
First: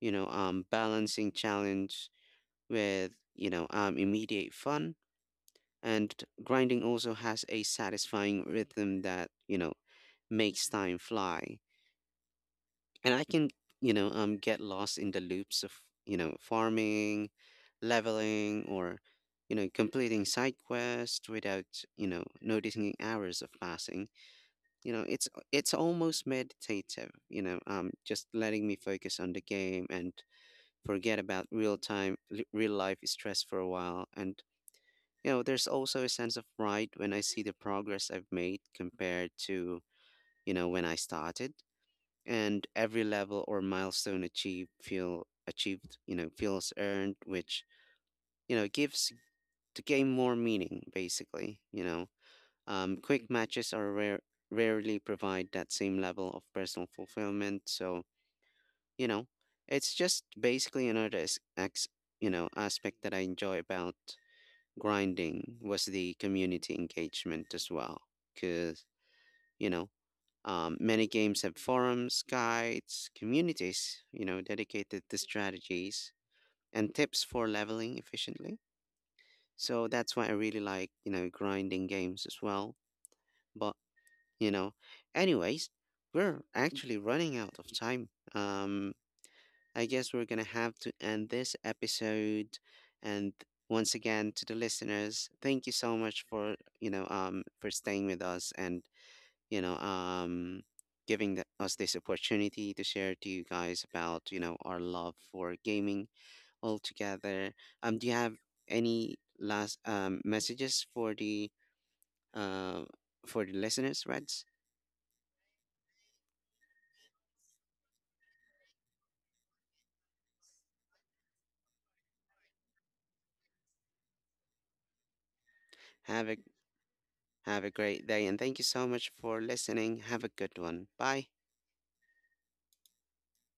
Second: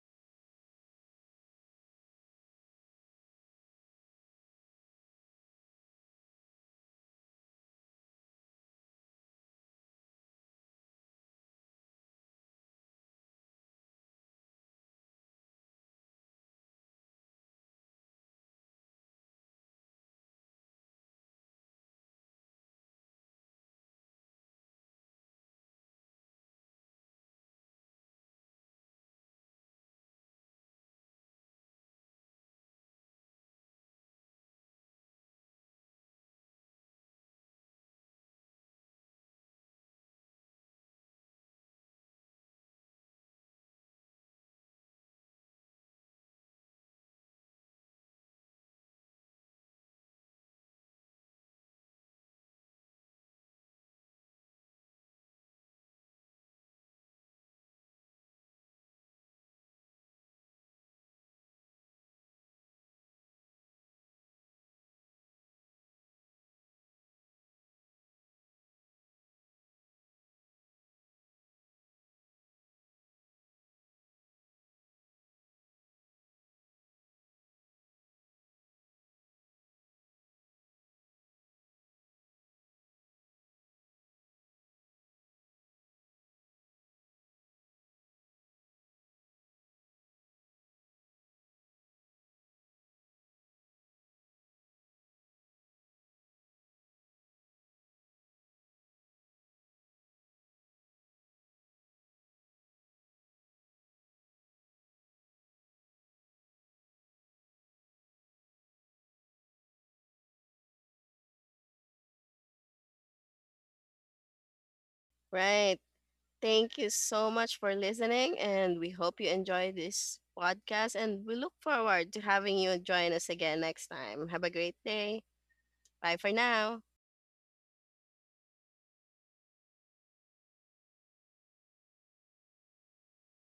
A: You know, balancing challenge with, you know, immediate fun. And grinding also has a satisfying rhythm that, you know, makes time fly. And I can, get lost in the loops of, you know, farming, leveling, or, you know, completing side quests without, you know, noticing hours of passing. You know, it's almost meditative, just letting me focus on the game and forget about real life stress for a while. And you know, there's also a sense of pride when I see the progress I've made compared to, you know, when I started. And every level or milestone achieved, you know, feels earned, which, you know, gives the game more meaning, basically, you know. Quick matches are rarely provide that same level of personal fulfillment. So, you know, it's just basically you know, aspect that I enjoy about grinding was the community engagement as well because you know many games have forums, guides, communities, you know, dedicated to strategies and tips for leveling efficiently. So that's why I really like, you know, grinding games as well. But you know, anyways, we're actually running out of time, I guess we're going to have to end this episode. And once again, to the listeners, thank you so much for, for staying with us and, you know, um, giving the, us this opportunity to share to you guys about, you know, our love for gaming altogether. Do you have any last messages uh, for the listeners, Reds?
B: right. Thank you so much for listening, and we hope you enjoy this podcast. And we look forward to having you join us again next time. Have a great day. Bye
A: Have
B: for
A: a
B: now.
A: have a great day and thank you so much for listening. Have a good one. Bye.